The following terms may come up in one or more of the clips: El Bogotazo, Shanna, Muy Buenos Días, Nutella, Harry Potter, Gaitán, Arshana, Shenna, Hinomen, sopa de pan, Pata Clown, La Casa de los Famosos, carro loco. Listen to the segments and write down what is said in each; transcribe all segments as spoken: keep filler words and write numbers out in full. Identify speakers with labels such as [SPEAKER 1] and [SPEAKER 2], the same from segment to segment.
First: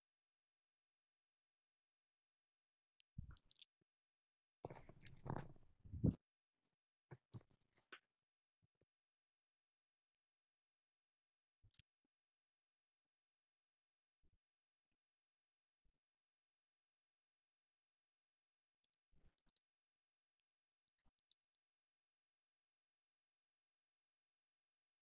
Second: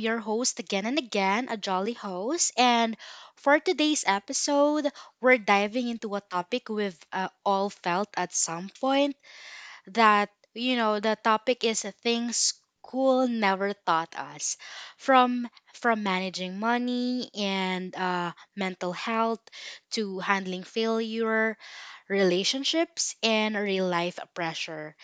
[SPEAKER 1] your host again and again, a jolly host. And for today's episode, we're diving into a topic we've uh, all felt at some point. That you know, the topic is things school never taught us, from from managing money and uh, mental health to handling failure, relationships, and real life pressure.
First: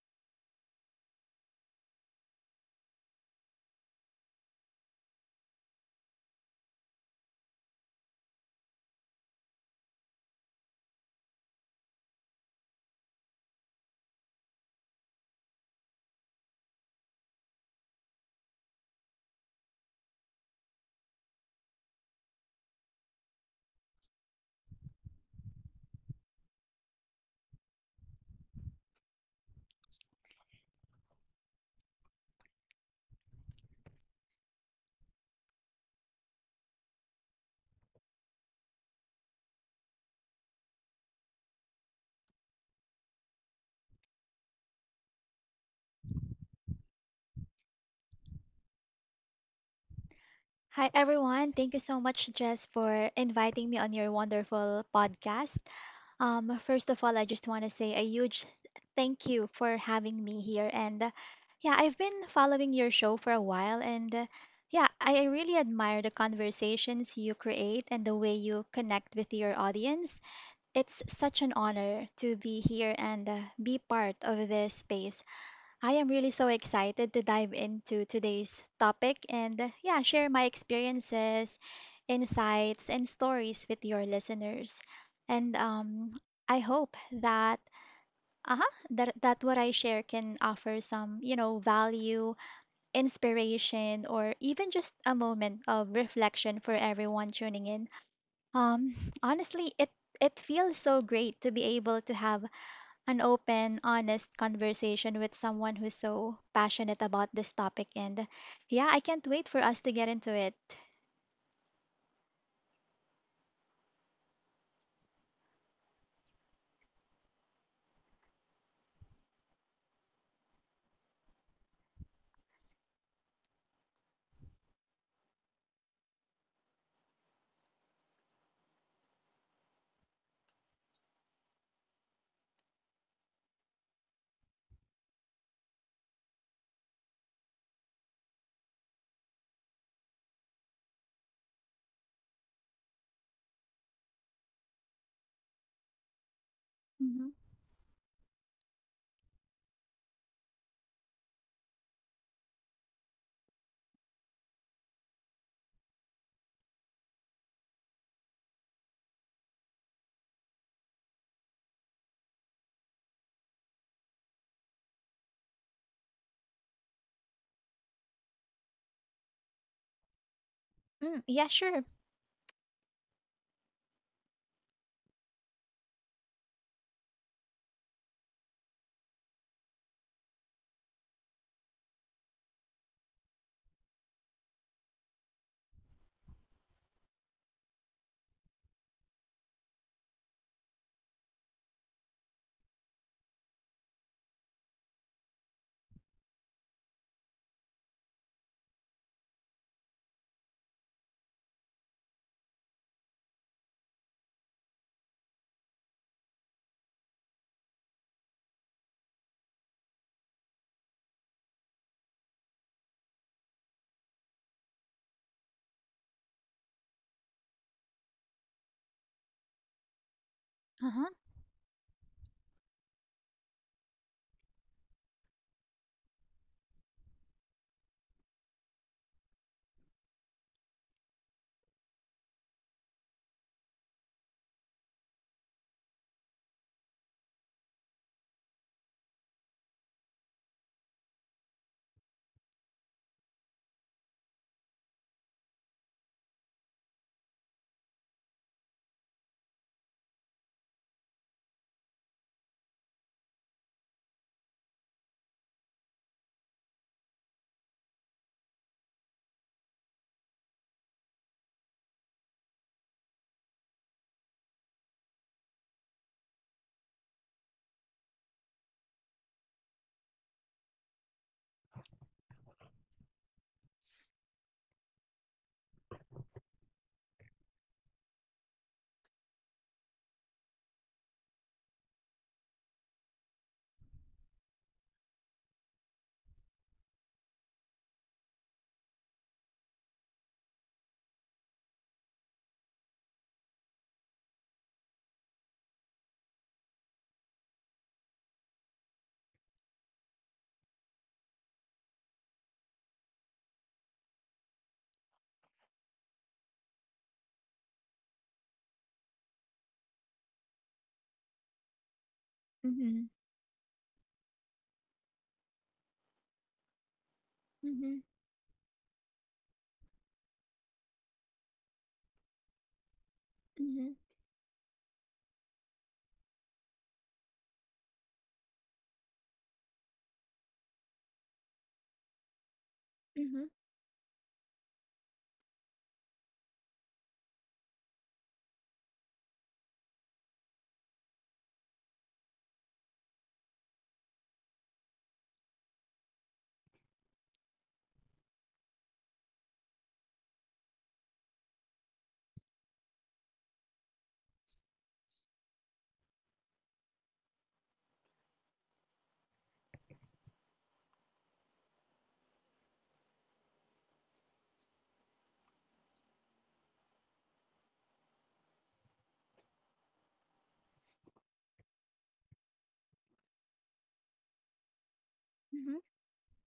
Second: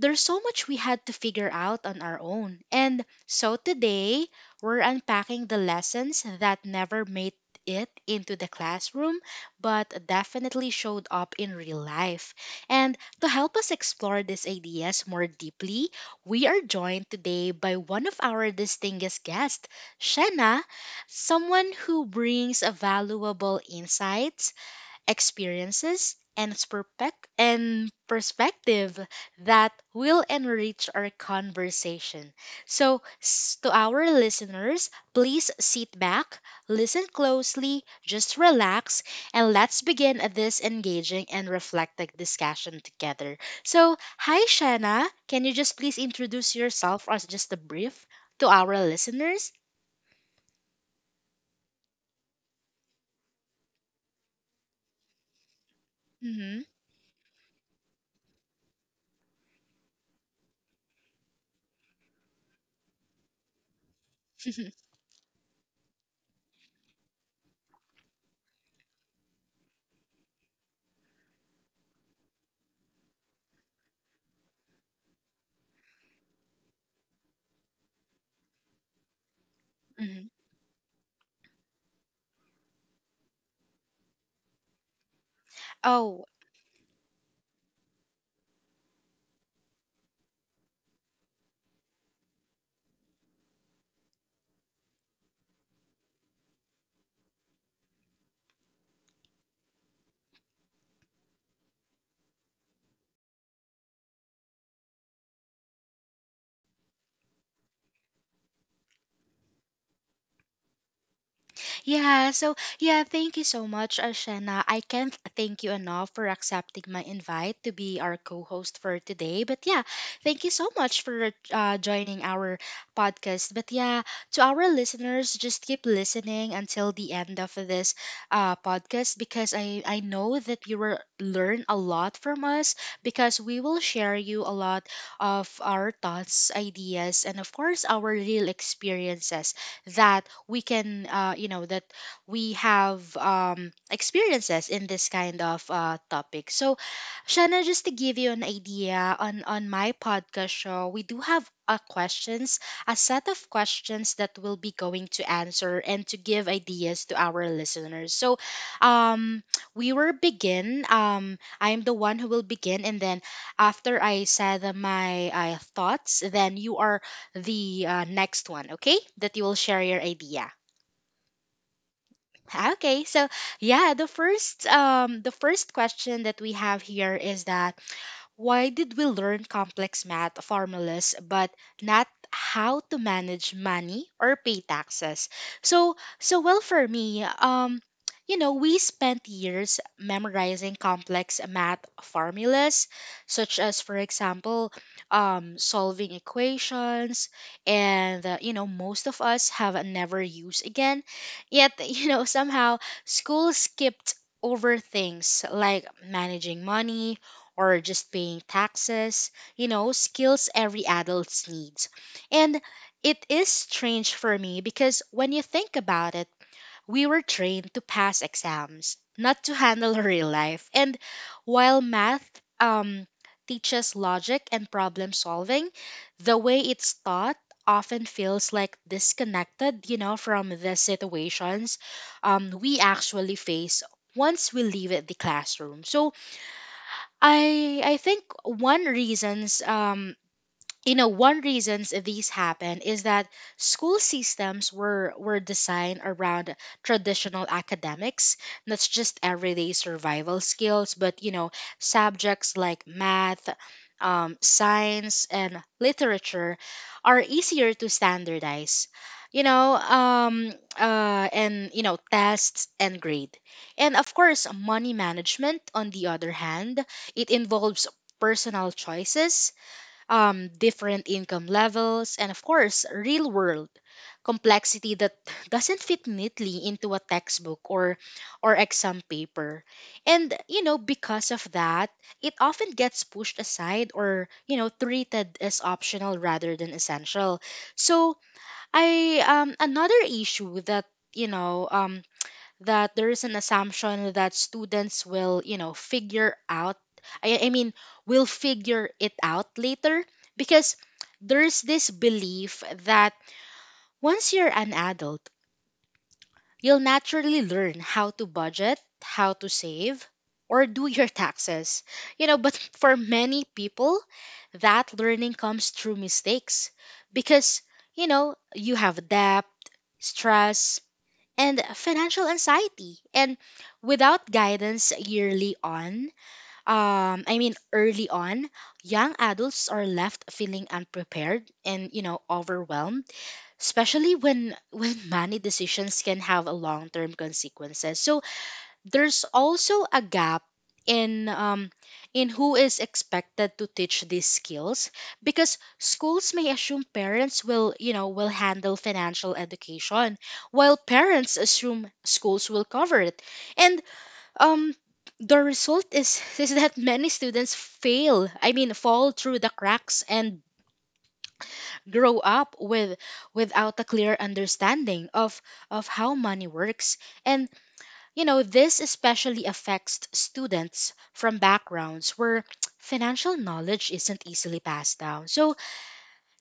[SPEAKER 1] There's so much we had to figure out on our own. And so today, we're unpacking the lessons that never made it into the classroom, but definitely showed up in real life. And to help us explore these ideas more deeply, we are joined today by one of our distinguished guests, Shenna, someone who brings a valuable insights experiences, and, perspec- and perspective that will enrich our conversation. So, s- to our listeners, please sit back, listen closely, just relax, and let's begin this engaging and reflective discussion together. So, hi, Shanna. Can you just please introduce yourself as just a brief to our listeners?
[SPEAKER 2] Hi, everyone. Thank you so much, Jess, for inviting me on your wonderful podcast. Um,
[SPEAKER 1] Hmm.
[SPEAKER 2] first of all, I just want to say a huge thank you for having me here. And uh, yeah, I've been following your show for a while. And uh, yeah, I I really admire the conversations you create and the way you connect with your audience. It's such an honor to be here and uh, be part of this space. I am really so excited to dive into today's topic and, uh, yeah, share
[SPEAKER 1] Hmm.
[SPEAKER 2] my experiences, insights, and stories with your listeners. And um,
[SPEAKER 1] Oh.
[SPEAKER 2] I hope that uh-huh, that that what I share can offer some, you know, value, inspiration, or even just a moment of reflection for everyone tuning in. Um, Honestly, it it feels so great to be able to have an open, honest conversation with someone who's so passionate about this topic. And yeah, I can't wait for us to get into it.
[SPEAKER 1] Yeah, so yeah, thank you so much, Arshana. I can't thank you enough for accepting my invite to be our co-host for today. But yeah, thank you so much for uh, joining our podcast. But yeah, to our listeners, just keep listening until the end of this uh, podcast because I I know that you will learn a lot from us because we will share you a lot of our thoughts, ideas, and of course our real experiences that we can uh, you know that we have um, experiences in this kind of uh, topic. So
[SPEAKER 2] Hmm.
[SPEAKER 1] Shanna, just to give you an idea on on my podcast show, we do have uh, questions, a set of questions that we'll be going to answer and to give ideas to our listeners. So, um, we will begin. Um, I'm the one who will begin, and then after I said my uh, thoughts, then you are the uh, next one, okay? That you will share your idea.
[SPEAKER 2] Mm, yeah, sure.
[SPEAKER 1] Okay, so yeah, the first um the first question that we have here is that why did we learn complex math formulas but not how to manage money or pay taxes? So, so well for me, um, you know, we spent years memorizing complex math formulas, such as, for example, um, solving equations, and uh, you know, most of us have never used again. Yet, you know, somehow school skipped over things like managing money or just paying taxes, you know, skills every adult needs. And it is strange for me because when you think about it, we were trained to pass exams, not to handle real life.
[SPEAKER 2] Uh
[SPEAKER 1] And
[SPEAKER 2] huh.
[SPEAKER 1] while math um, teaches logic and problem solving, the way it's taught often feels like disconnected, you know, from the situations um, we actually face once we leave the classroom. So I I think one reasons um you know one reasons these happen is that school systems were were designed around traditional academics not just everyday survival skills, but you know subjects like math, um, science and literature are easier to standardize, you know um, uh, and you know tests and grade. And of course money management, on the other hand, it involves personal choices, um, different income levels, and of course, real world complexity that doesn't fit neatly into a textbook or or exam paper. And you know, because of that, it often gets pushed aside or you know treated as optional rather than essential. So I um another issue that you know um that there is an assumption that students will, you know, figure out, I, I mean, will figure it out later because there's this belief that once you're an adult, you'll naturally learn how to budget, how to save, or do your taxes. You know, but
[SPEAKER 2] Mm-hmm.
[SPEAKER 1] for many people, that learning comes through mistakes because,
[SPEAKER 2] Mm-hmm.
[SPEAKER 1] you know, you have debt, stress, and financial anxiety. And
[SPEAKER 2] Mm-hmm.
[SPEAKER 1] without guidance yearly on, um, I mean early on, young adults are left feeling unprepared and you know overwhelmed,
[SPEAKER 2] Mm-hmm.
[SPEAKER 1] especially when when money decisions can have a long term consequences. So there's also a gap in um, in who is expected to teach these skills because schools may assume parents will you know will handle financial education while parents assume schools will cover it. And um the result is is that many students fail I mean fall through the cracks and grow up with without a clear understanding of of how money works. And you know, this especially affects students from backgrounds where financial knowledge isn't easily passed down. So,
[SPEAKER 2] Mm-hmm.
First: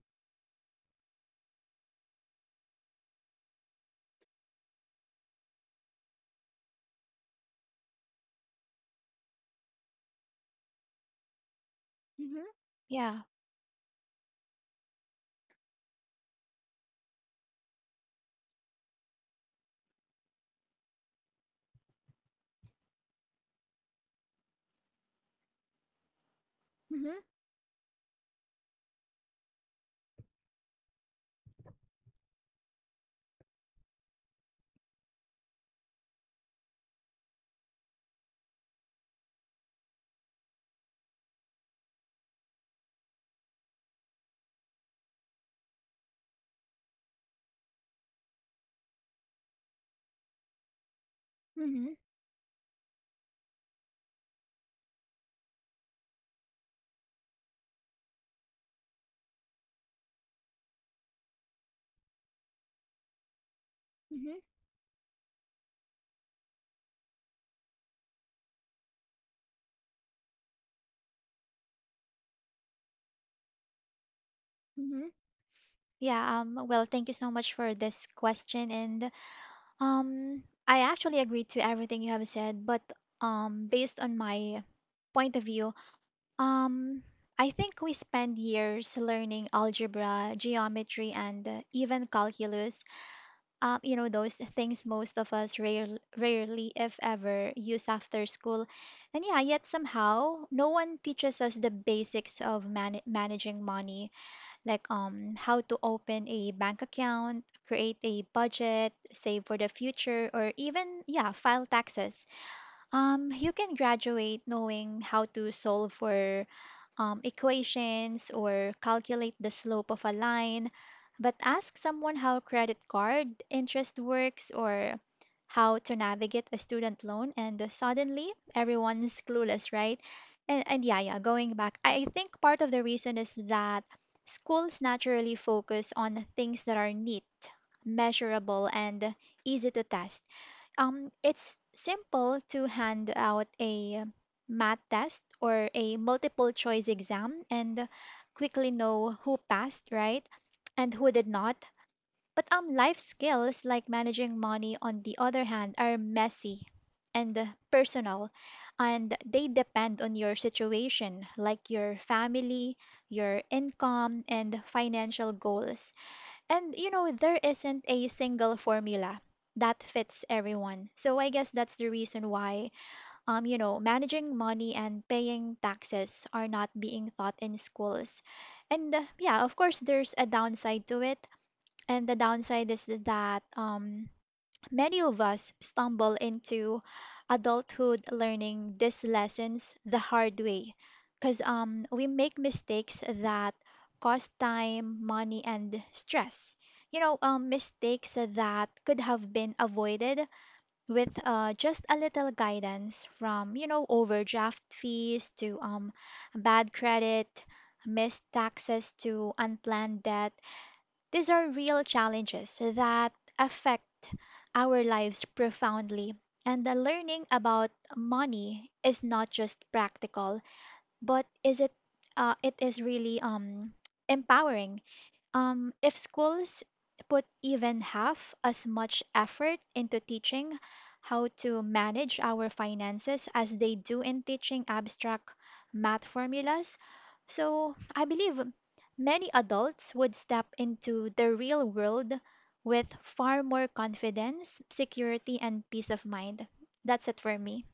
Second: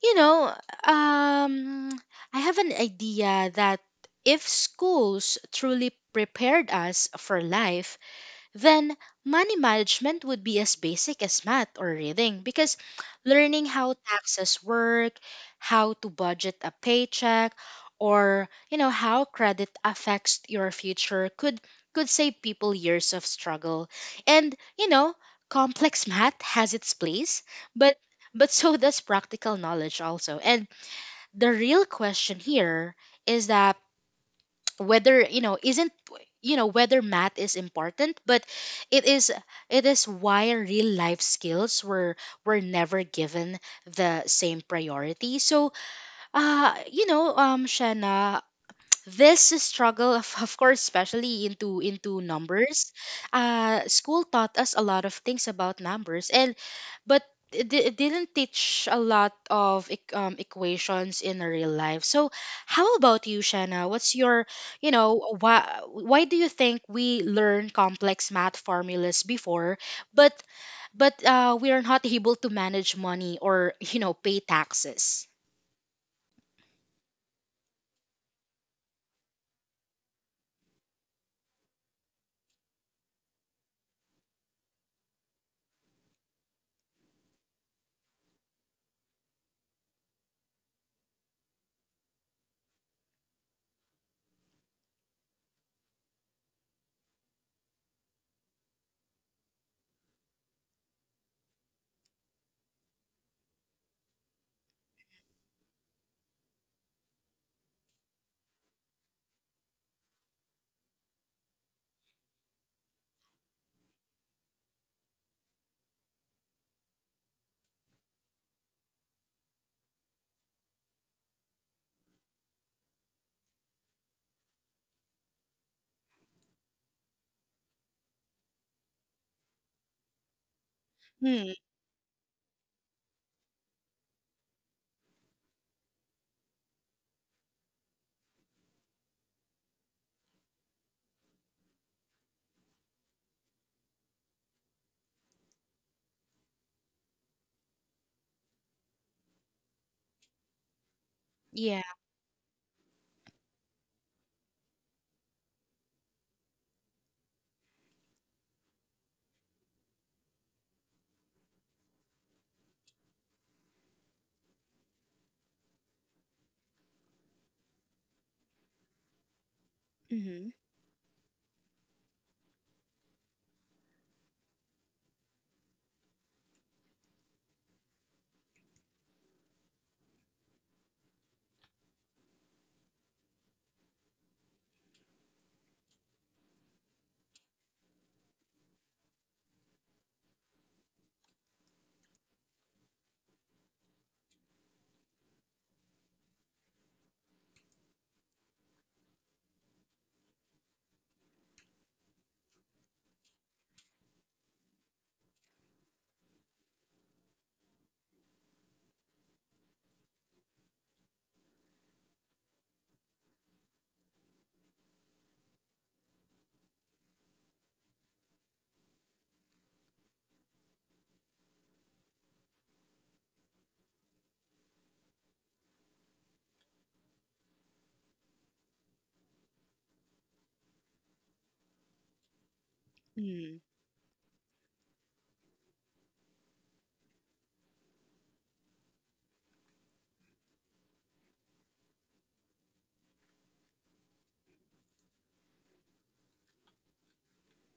[SPEAKER 1] you know, um, I have an idea that if schools truly prepared us for life, then money management would be as basic as math or reading,
[SPEAKER 2] Mm-hmm.
[SPEAKER 1] because
[SPEAKER 2] Yeah.
[SPEAKER 1] learning how taxes work, how to budget a paycheck, or you know how credit affects your future could could save people years of struggle. And you know, complex math has its
[SPEAKER 2] Mm-hmm.
[SPEAKER 1] place, but but so does practical knowledge also. And the real question here is that whether you know isn't you know whether math is important, but it is it is why real life skills were were never given the same priority. So uh you know um Shanna, this struggle of, of course especially into
[SPEAKER 2] Mm-hmm.
[SPEAKER 1] into numbers, uh school taught us a lot of things about numbers, and but it, di- it didn't teach a lot of eq- um, equations in real life. So how about you Shanna, what's
[SPEAKER 2] Mm-hmm.
[SPEAKER 1] your, you know, why why do you think we learn complex math formulas before, but but uh, we are not able to manage money or you know pay
[SPEAKER 2] Mm-hmm.
[SPEAKER 1] taxes?
[SPEAKER 2] Yeah. Um. Well, thank you so much for this question, and um, I actually agree to everything you have said, but um, based on my point of view. Um, I think we spend years learning algebra, geometry, and uh, even calculus. Um, you know, those things most of us rare, rarely, if ever, use after school. And yeah, yet somehow no one teaches us the basics of man- managing money, like um, how to open a bank account, create a budget, save for the future, or even, yeah, file taxes. Um, you can graduate knowing how to solve for um, equations or calculate the slope of a line, but ask someone how credit card interest works or how to navigate a student loan, and suddenly everyone's clueless, right? And, and yeah, yeah,
[SPEAKER 1] Hmm.
[SPEAKER 2] going back, I I think part of the reason is that schools naturally focus on things that are neat, measurable, and easy to test. Um, it's simple to hand out a math test or a multiple choice exam and quickly know who passed, right? And who did not.
[SPEAKER 1] Yeah.
[SPEAKER 2] But um, life skills like managing money, on the other hand, are messy and uh, personal, and they depend on your situation, like your family, your income, and financial goals. And you know, there isn't a single formula that fits
[SPEAKER 1] Mm-hmm.
[SPEAKER 2] everyone. So I guess that's the reason why um you know, managing money and paying taxes are not being taught in schools. And uh, yeah, of course there's a downside to it. And the downside is that um many of us stumble into adulthood learning these lessons the hard way because um, we make mistakes that cost time, money, and stress. You know, um, mistakes that could have been avoided with uh, just a little guidance. From, you know, overdraft fees to um, bad credit, missed taxes to unplanned debt, these are real challenges that affect our lives profoundly. And the learning about money is not just practical, but is it uh, it is really um empowering. Um, if schools put even half as much effort into teaching how to manage our finances as they do in teaching abstract math formulas, so I believe many adults would step into the real world with far more confidence, security, and peace of mind. That's it for me.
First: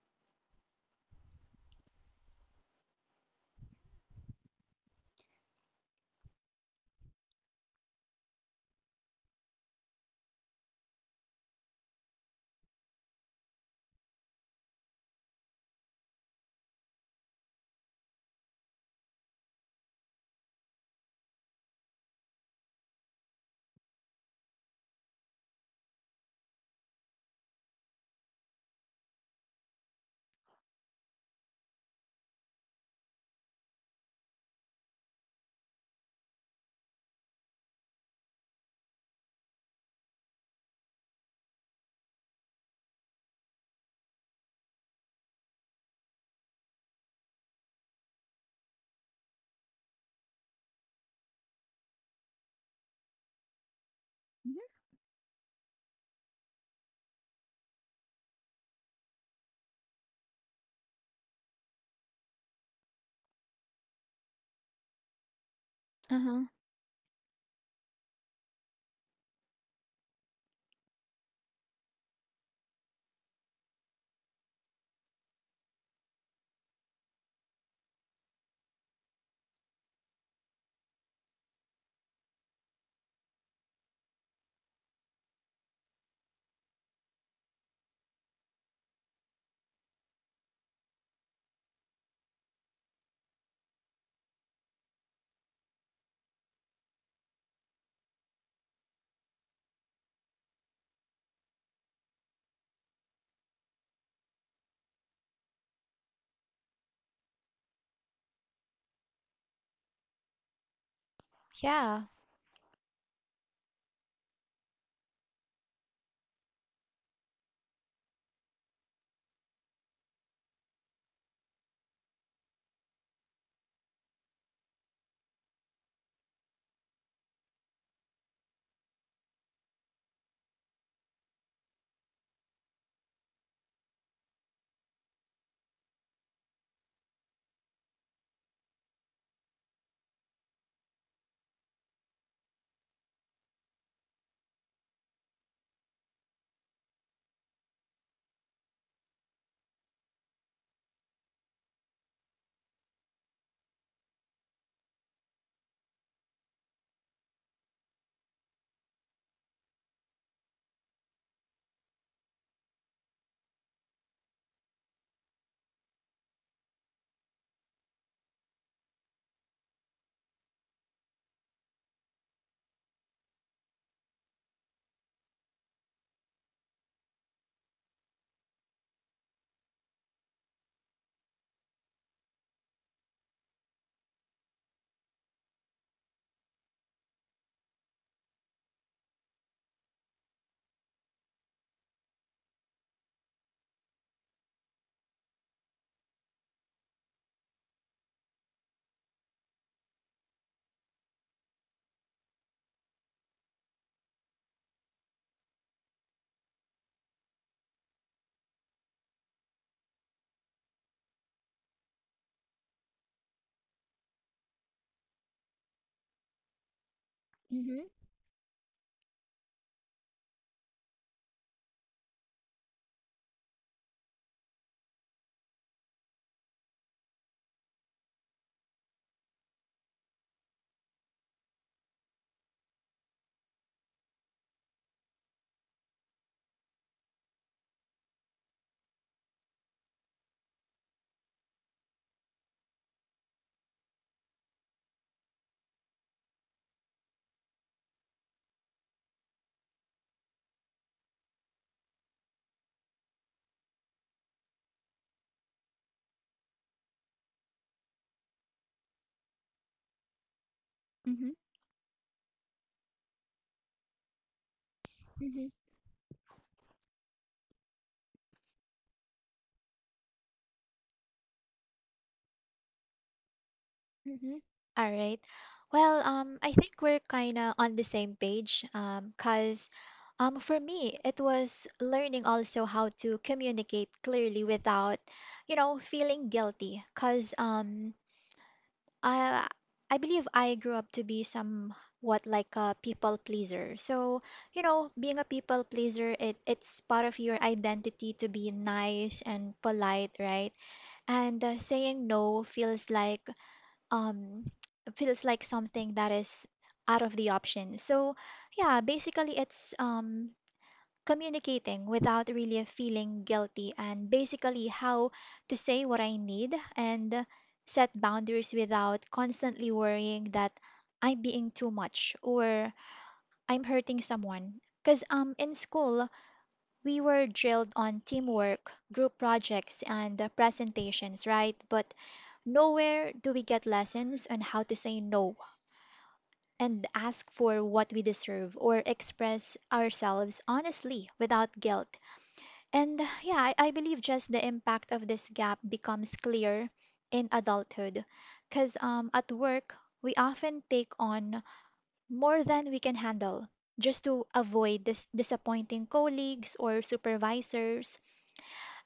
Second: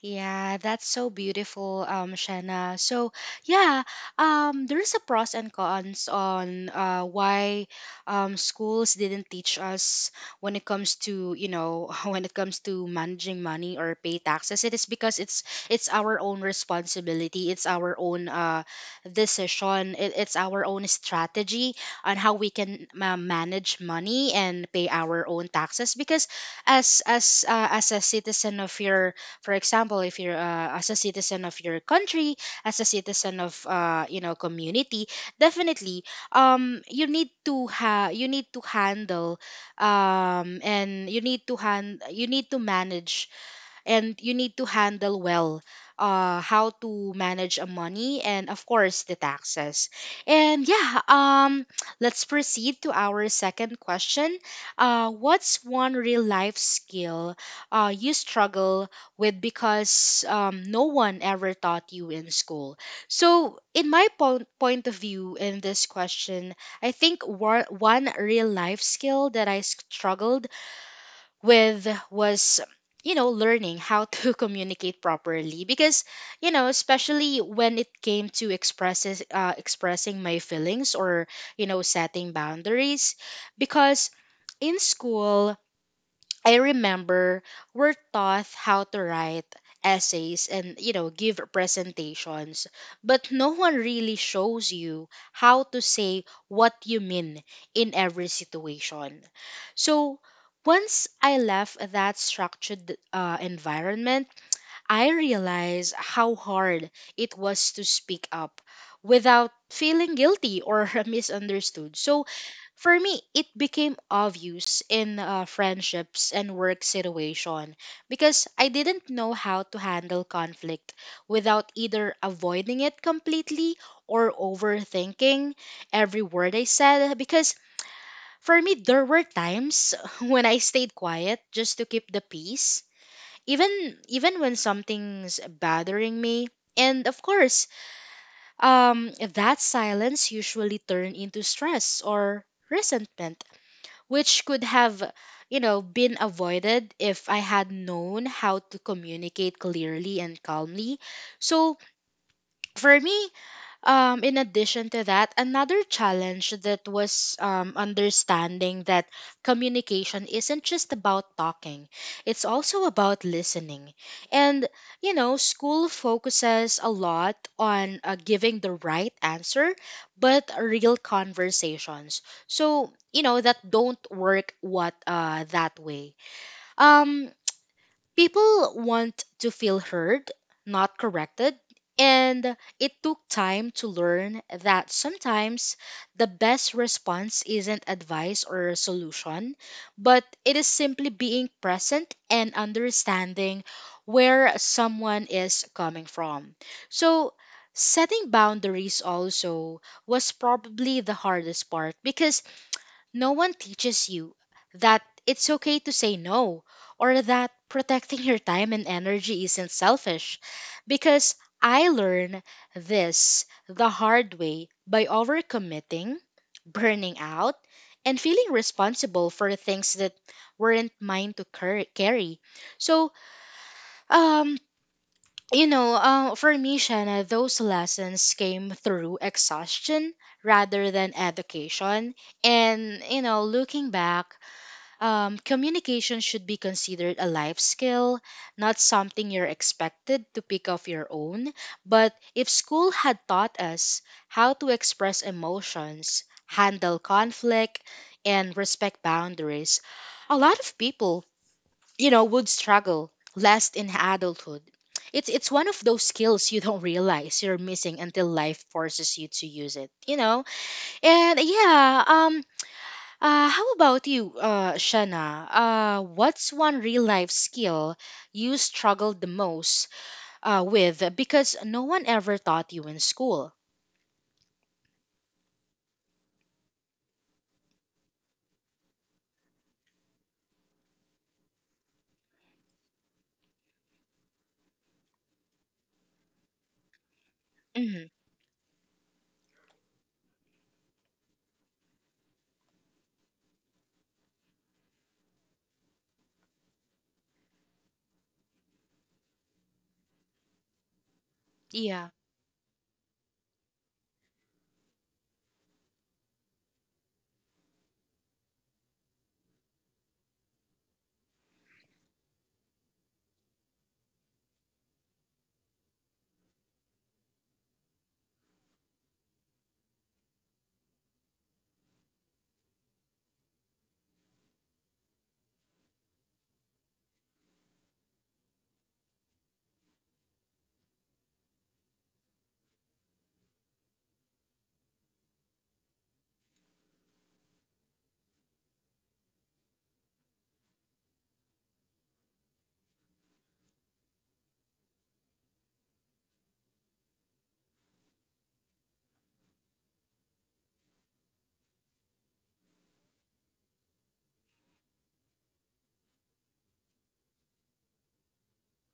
[SPEAKER 1] Yeah, that's so beautiful, um, Shanna. So yeah, um, there's a pros and cons on uh, why um, schools didn't teach us when it comes to you know when it comes to managing money or pay taxes. It is because it's it's our own responsibility. It's our own uh, decision. It, it's our own strategy on how we can uh, manage money and pay our own taxes. Because as as uh, as a citizen of your, for example, if you're uh, as a citizen of your country, as a citizen of uh, you know community, definitely um you need to ha you need to handle, um and you need to hand you need to manage, and you need to handle well uh, how to manage a money and of course the taxes. And yeah, um let's proceed to our second question.
[SPEAKER 2] Hmm.
[SPEAKER 1] uh, what's one real life skill uh, you struggle with because um, no one ever taught you in school. So in my po- point of view in this
[SPEAKER 2] Uh-huh.
[SPEAKER 1] question, i think war- one real life skill that I struggled with was, you know, learning how to communicate properly, because you know especially when it came to expresses uh, expressing my feelings or you know setting boundaries. Because in school, I remember we're taught how to write essays and you know give presentations, but no one really shows you how to say what you mean in every situation. So once I left that structured uh, environment, I realized how hard it was to speak up without feeling guilty or misunderstood.
[SPEAKER 2] Yeah.
[SPEAKER 1] So, for me, it became obvious in uh, friendships and work situation, because I didn't know how to handle conflict without either avoiding it completely or overthinking every word I said. Because for me, there were times when I stayed quiet just to keep the peace, even even when something's bothering me. And of course, um that silence usually turn into stress or resentment, which could have you know been avoided if I had known how to communicate clearly and calmly. So for me, um, in addition to that, another challenge that was, um, understanding that communication isn't just about talking, it's also about listening. And, you know, school focuses a lot on uh, giving the right answer, but real conversations. So, you know, that don't work what uh, that way. Um, People want to feel heard, not corrected, and it took time to learn that sometimes the best response isn't advice or a solution, but it is simply being present and understanding where someone is coming from. So, setting boundaries also was probably the hardest part, because no one teaches you that it's okay to say no, or that protecting your time and energy isn't selfish. Because I learned this the hard way by overcommitting, burning out,
[SPEAKER 2] Mm-hmm.
[SPEAKER 1] and feeling responsible for things that weren't mine to car- carry. So, um, you know, uh, for me, Shanna, those lessons came through exhaustion rather than education. And, you know, looking back, um, communication should be considered a life skill, not something you're expected to pick off your own. But if school had taught us how to express emotions, handle conflict, and respect boundaries, a lot of people, you know, would struggle less in adulthood. It's it's one of those skills you don't realize you're missing until life forces you to use it, you know? And yeah, um uh, how about you, uh, Shana?
[SPEAKER 2] Hmm.
[SPEAKER 1] Uh, what's one real life skill you struggled the most uh, with because no one ever taught you in school?
[SPEAKER 2] Mm-hmm. All right. Well, um, I think we're kind of on the same page, um, cause um, for me, it was learning also how to communicate clearly without, you know, feeling guilty. Cause um,
[SPEAKER 1] Hmm.
[SPEAKER 2] I I believe I grew up to be somewhat like a people pleaser. So, you know, being a people pleaser, it it's part of your identity to be nice and polite, right? And uh,
[SPEAKER 1] Yeah.
[SPEAKER 2] saying no feels like um feels like something that is out of the option. So yeah, basically it's um communicating without really feeling guilty, and basically how to say what I need and set boundaries without constantly worrying that I'm being too much or I'm hurting someone. Because um in school we were drilled on teamwork, group projects, and uh, presentations, right? But nowhere do we get lessons on how to say no and ask for what we deserve or express ourselves honestly without guilt. And yeah, I, I believe just the impact of this gap becomes clear in adulthood. Because um, at work, we often take on more than we can handle just to avoid dis- disappointing colleagues or supervisors,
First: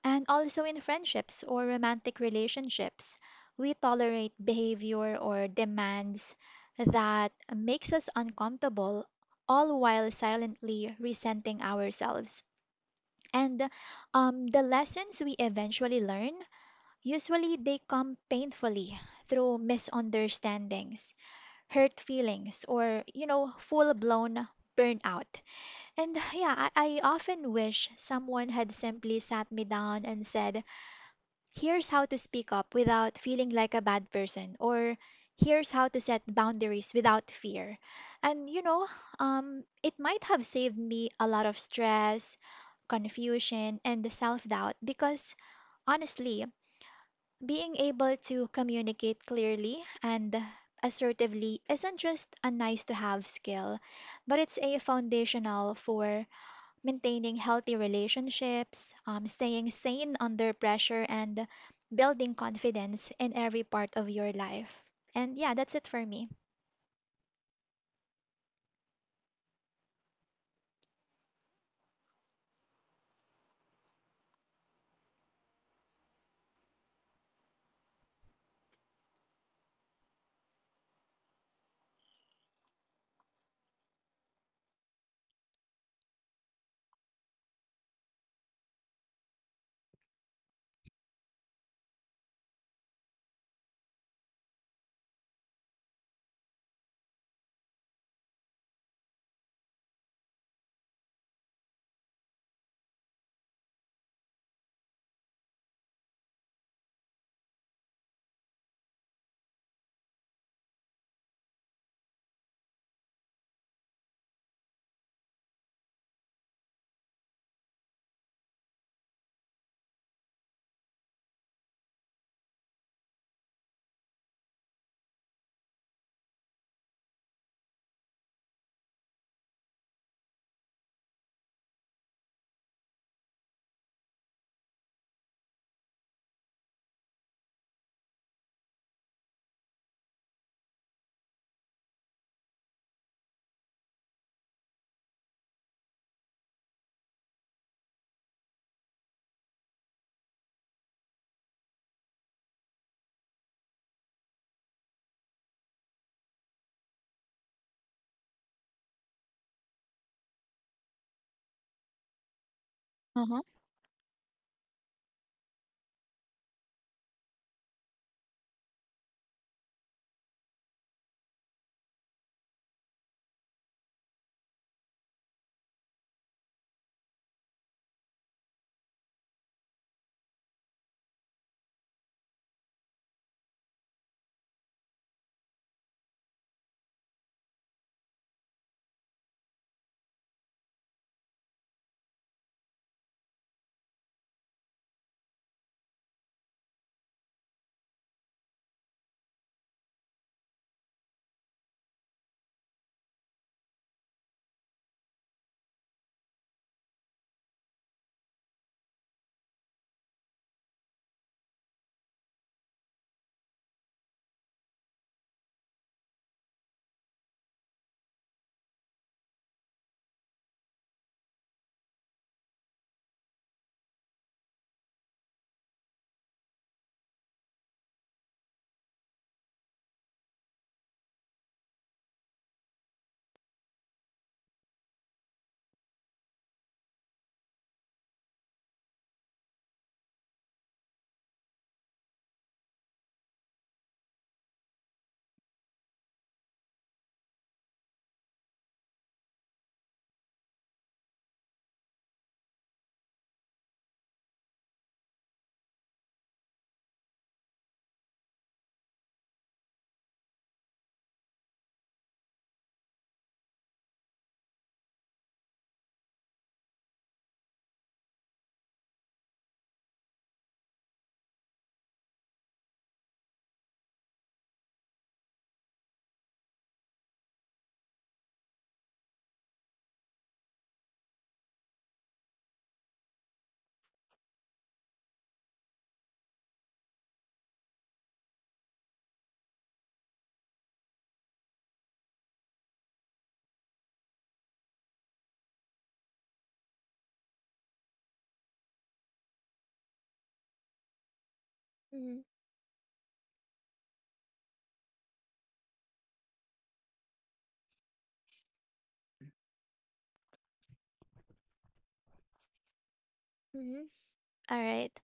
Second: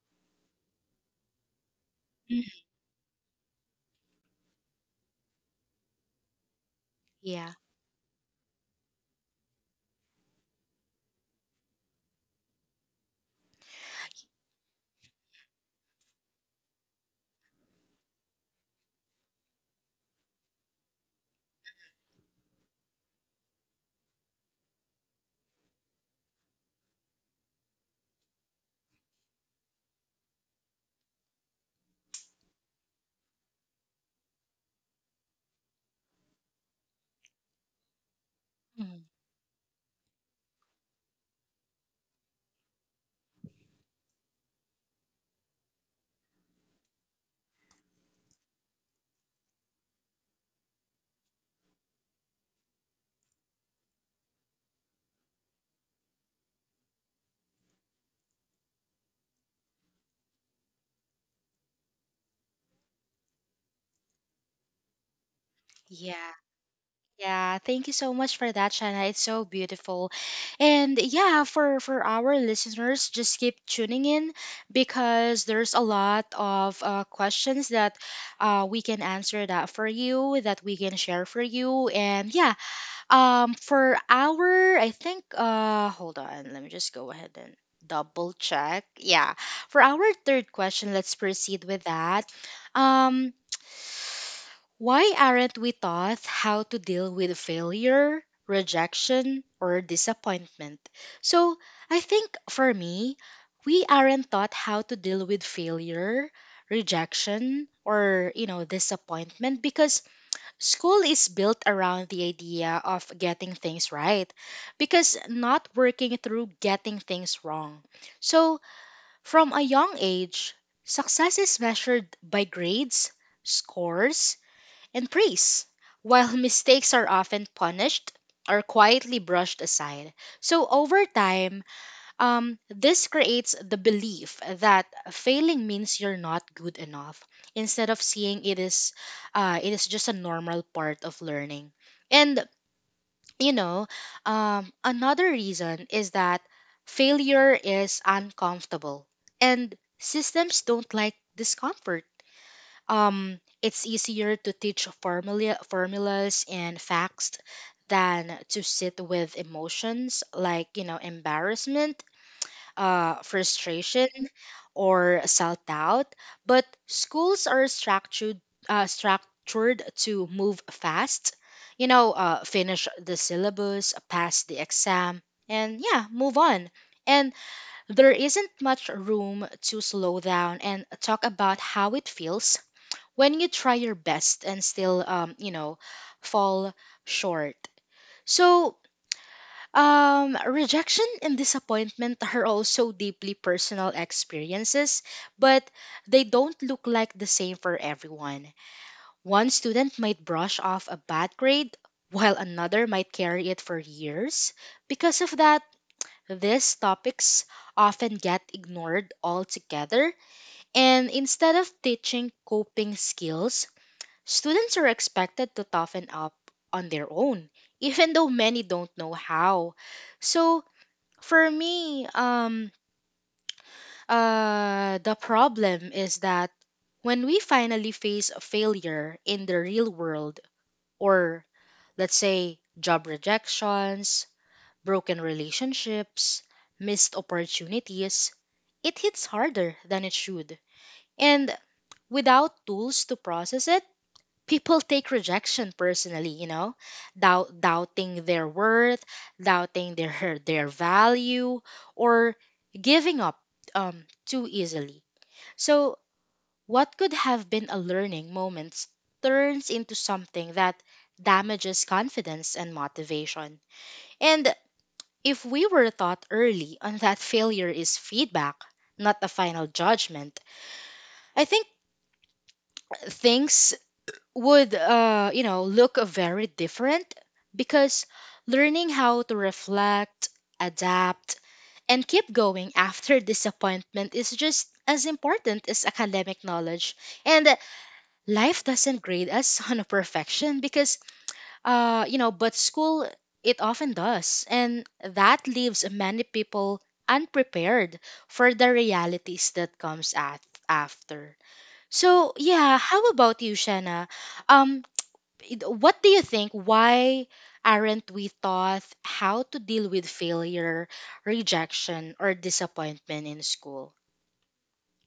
[SPEAKER 2] and also in friendships or romantic
[SPEAKER 1] Mhm.
[SPEAKER 2] relationships, we tolerate behavior or demands that
[SPEAKER 1] Yeah.
[SPEAKER 2] makes us uncomfortable, all while silently resenting ourselves. And um, the lessons we eventually learn, usually they come painfully through misunderstandings, hurt feelings, or, you know, full-blown burnout. And yeah, I, I often wish someone had simply sat me down and said, here's how to speak up without feeling like a bad person, or here's how to set boundaries without fear. And you know
[SPEAKER 1] Mhm.
[SPEAKER 2] um it might have saved me a lot of stress, confusion, and the self-doubt. Because honestly, being able to communicate clearly and assertively isn't just a nice to have skill, but it's a foundational for maintaining healthy relationships, um, staying sane under pressure, and building confidence in every part of your life. And yeah, that's it for me.
[SPEAKER 1] Yeah. Yeah. Thank you so much for that, Shana. It's so beautiful. And yeah, for, for our listeners, just keep tuning in because there's a lot of uh, questions that uh, we can answer that for you, that we can share for you. And yeah, Um, for our, I think, uh, hold on, let me just go ahead and double check. Yeah, for our third question, let's proceed with that. Um, why aren't we taught how to deal with failure, rejection, or disappointment? So, I think for me, we aren't taught how to deal with failure, rejection, or, you know, disappointment because school is built around the idea of getting things right because not working through getting things wrong. So, from a young age, success is measured by grades, scores, and praise, while mistakes are often punished or quietly brushed aside. So, over time, um, this creates the belief that failing means you're not good enough, instead of seeing it is, uh, it is just a normal part of learning. And you know, um, another reason is that failure is uncomfortable, and systems don't like discomfort. Um, it's easier to teach formula formulas and facts than to sit with emotions like you know embarrassment, uh,
[SPEAKER 2] Uh-huh.
[SPEAKER 1] frustration, or self doubt. But schools are structured uh, structured to move fast. You know, uh, finish the syllabus, pass the exam, and yeah, move on. And there isn't much room to slow down and talk about how it feels when you try your best and still, um, you know, fall short. So, um, rejection and disappointment are also deeply personal experiences, but they don't look like the same for everyone. One student might brush off a bad grade, while another might carry it for years. Because of that, these topics often get ignored altogether, and instead of teaching coping skills, students are expected to toughen up on their own, even though many don't know how. So, for me, um, uh, the problem is that when we finally face a failure in the real world, or let's say job rejections, broken relationships, missed opportunities, it hits harder than it should. And without tools to process it, people take rejection personally. You know doubt, doubting their worth, doubting their their value, or giving up um, too easily. So what could have been a learning moment turns into something that damages confidence and motivation. And if we were taught early on that failure is feedback, not a final judgment, i think things would uh, you know look very different, because learning how to reflect, adapt, and keep going after disappointment is just as important as academic knowledge. And life doesn't grade us on a perfection because, uh, you know but school, it often does, and that leaves many people unprepared for the realities that comes at after. So yeah, how about you, Shanna? um it- what do you think? Why aren't we taught how to deal with failure, rejection, or disappointment in
[SPEAKER 2] Mm-hmm.
[SPEAKER 1] school?
[SPEAKER 2] All right.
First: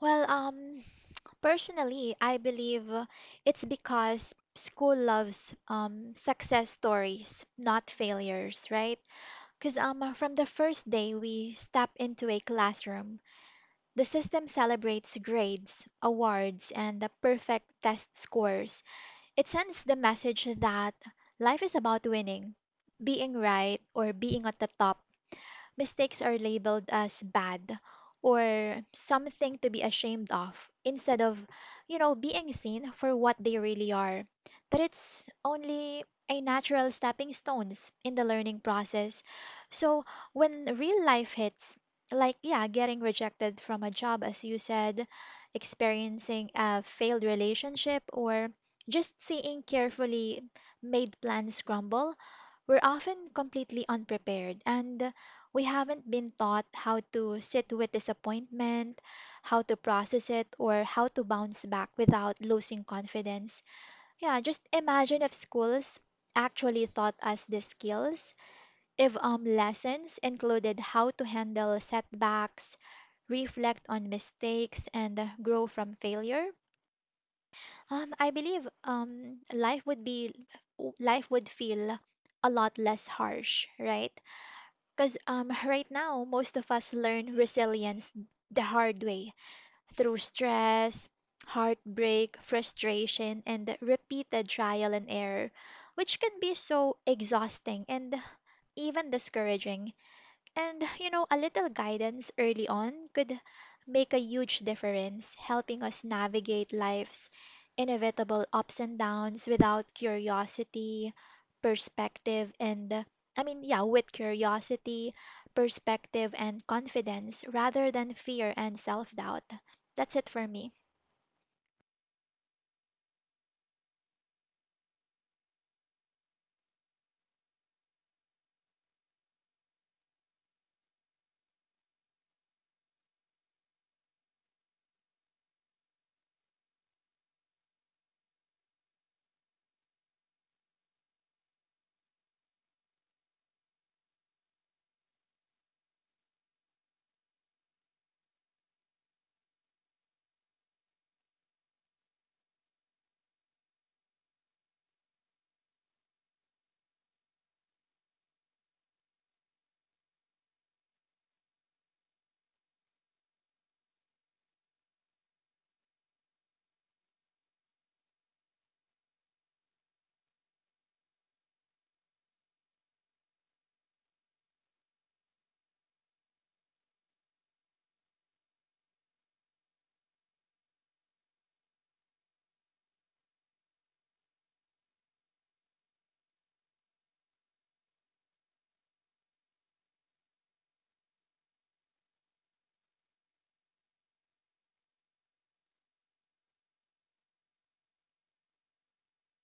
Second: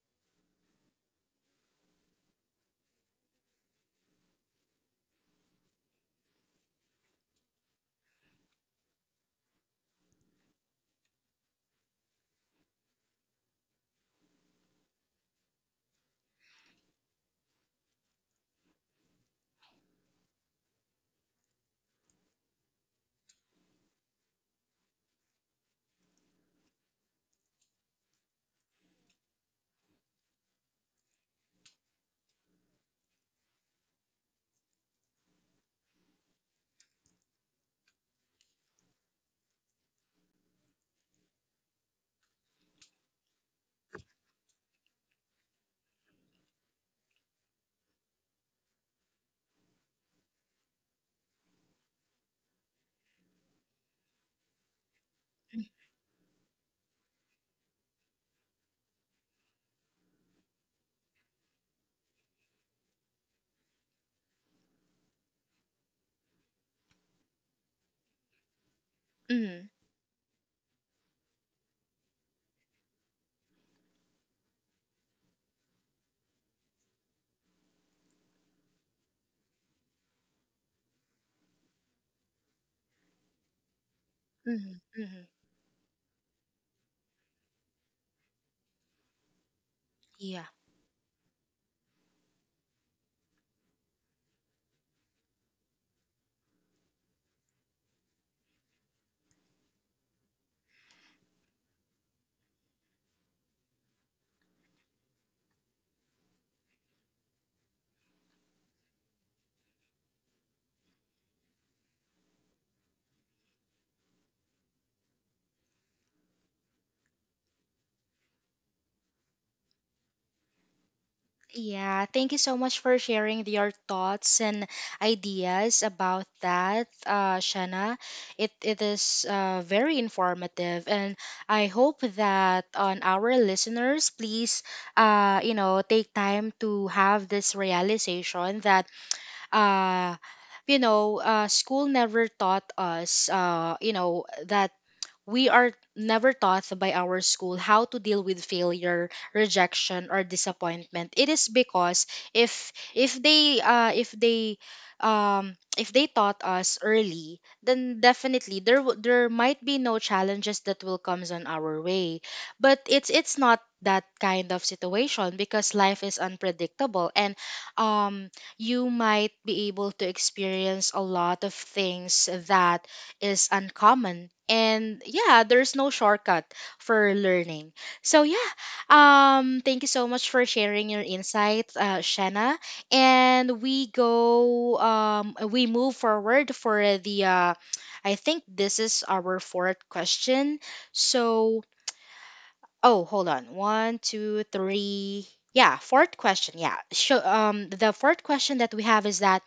[SPEAKER 2] Well, um, personally, I believe uh, it's because school loves um, success stories, not failures, right? Because um, uh, from the first day we step into a classroom, the system celebrates grades, awards, and the perfect test scores. It sends the message that life is about winning, being right, or being at the top. Mistakes are labeled as bad or something to be ashamed of, instead of, you know, being seen for what they really are. That it's only a natural stepping stones in the learning process. So when real life hits, like yeah, getting rejected from a job as you said, experiencing a failed relationship or just seeing carefully made plans crumble, we're often completely unprepared, and we haven't been taught how to sit with disappointment, how to process it, or how to bounce back without losing confidence. Yeah, just imagine if schools actually taught us the skills, if um,
[SPEAKER 1] Mm.
[SPEAKER 2] lessons included how to handle setbacks, reflect on mistakes, and uh, grow from failure. Um, I believe um, life would be life would feel a lot less harsh, right?
[SPEAKER 1] Mm.
[SPEAKER 2] Because
[SPEAKER 1] Mm.
[SPEAKER 2] um, right now, most of us learn resilience the hard way, through
[SPEAKER 1] Yeah.
[SPEAKER 2] stress, heartbreak, frustration, and repeated trial and error, which can be so exhausting and even discouraging. And, you know, a little guidance early on could make a huge difference, helping us navigate life's inevitable ups and downs without curiosity, perspective, and uh, I mean, yeah, with curiosity, perspective, and confidence rather than fear and self-doubt. That's it for me.
[SPEAKER 1] Yeah, thank you so much for sharing your thoughts and ideas about that, uh, Shanna. It it is uh, very informative, and I hope that on our listeners, please, uh, you know, take time to have this realization that uh you know uh school never taught us, uh you know that we are never taught by our school how to deal with failure, rejection, or disappointment. It is because if if they uh, if they um, if they taught us early, then definitely there w- there might be no challenges that will comes on our way. But it's it's not that kind of situation because life is unpredictable, and um, you might be able to experience a lot of things that is uncommon. And yeah, there's no shortcut for learning. So yeah, um thank you so much for sharing your insights, uh Shanna. And we go um we move forward for the, uh I think this is our fourth question. So, oh, hold on, one two three. Yeah, fourth question. Yeah, so um the fourth question that we have is that,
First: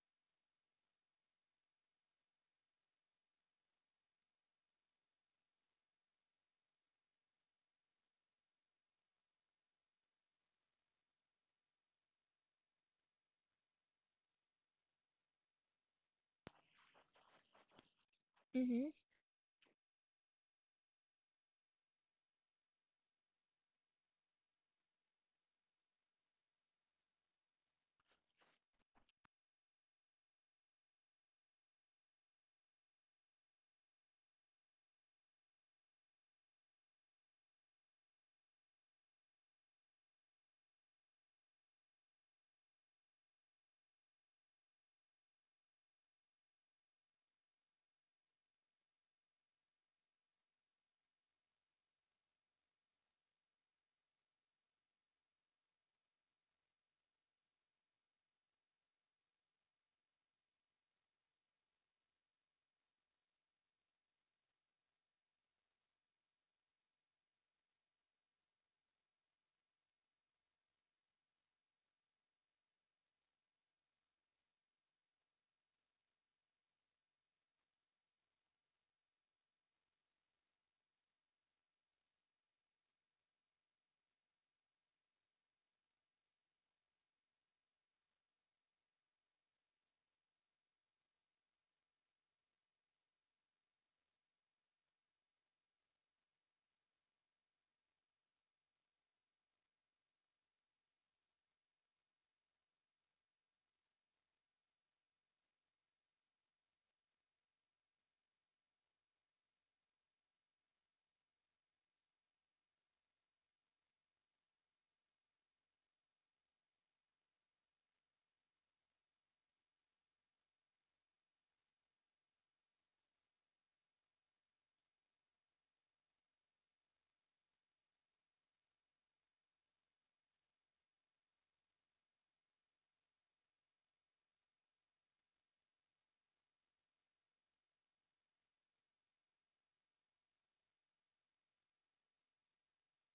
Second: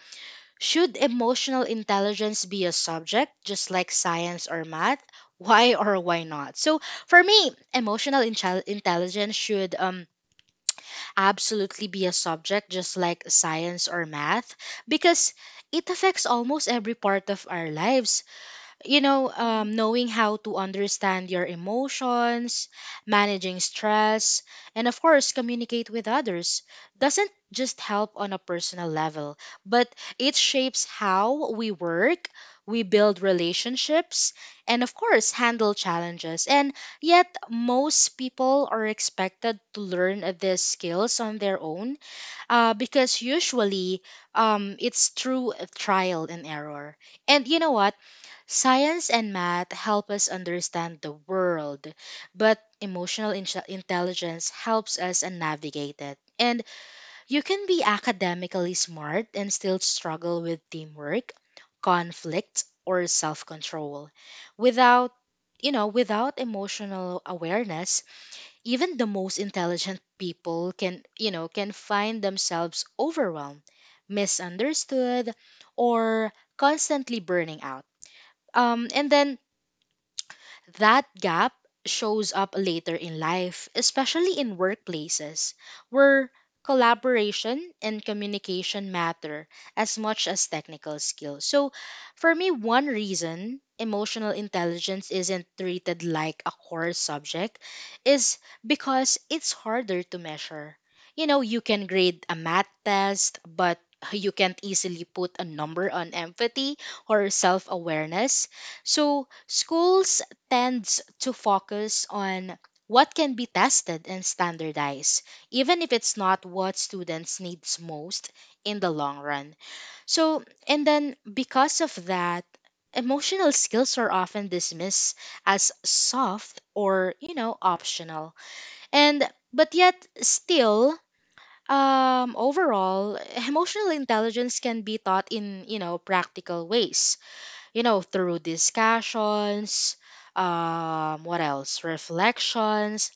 [SPEAKER 1] should emotional intelligence be a subject, just like science or math? Why or why not? So, for me, emotional intel- intelligence should, um, absolutely be a subject, just like science or math, because it affects almost every part of our lives.
[SPEAKER 2] Mm-hmm,
[SPEAKER 1] You know, um, knowing how to understand your emotions, managing stress, and of course, communicate with others doesn't just help on a personal level, but it shapes how we work, we build relationships, and of course, handle challenges. And yet, most people are expected to learn these skills on their own, uh, because usually um, it's through trial and error. And you know what? Science and math help us understand the world, but emotional inch- intelligence helps us and navigate it. And you can be academically smart and still struggle with teamwork, conflict, or self-control. Without, you know, without emotional awareness, even the most intelligent people can, you know, can find themselves overwhelmed, misunderstood, or constantly burning out. Um, and then that gap shows up later in life, especially in workplaces where collaboration and communication matter as much as technical skills. So, for me, one reason emotional intelligence isn't treated like a core subject is because it's harder to measure. You know, you can grade a math test, but you can't easily put a number on empathy or self awareness. So, schools tends to focus on what can be tested and standardized, even if it's not what students needs most in the long run. So, and then because of that, emotional skills are often dismissed as soft or, you know, optional. And but yet still, um overall, emotional intelligence can be taught in, you know, practical ways, you know, through discussions, um, what else? Reflections,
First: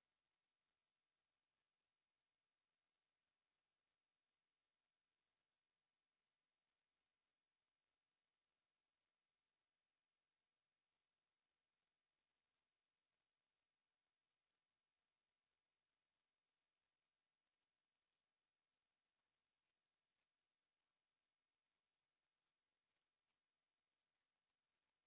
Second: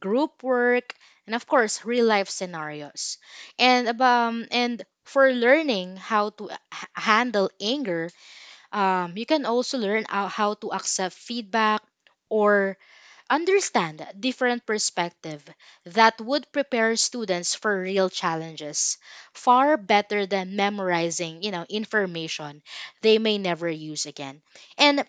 [SPEAKER 1] group work, and of course, real life scenarios. And ab- um, and for learning how to, uh, h- handle anger, um, you can also learn how, how to accept feedback, or understand different perspective that would prepare students for real challenges far better than memorizing, you know, information they may never use again. And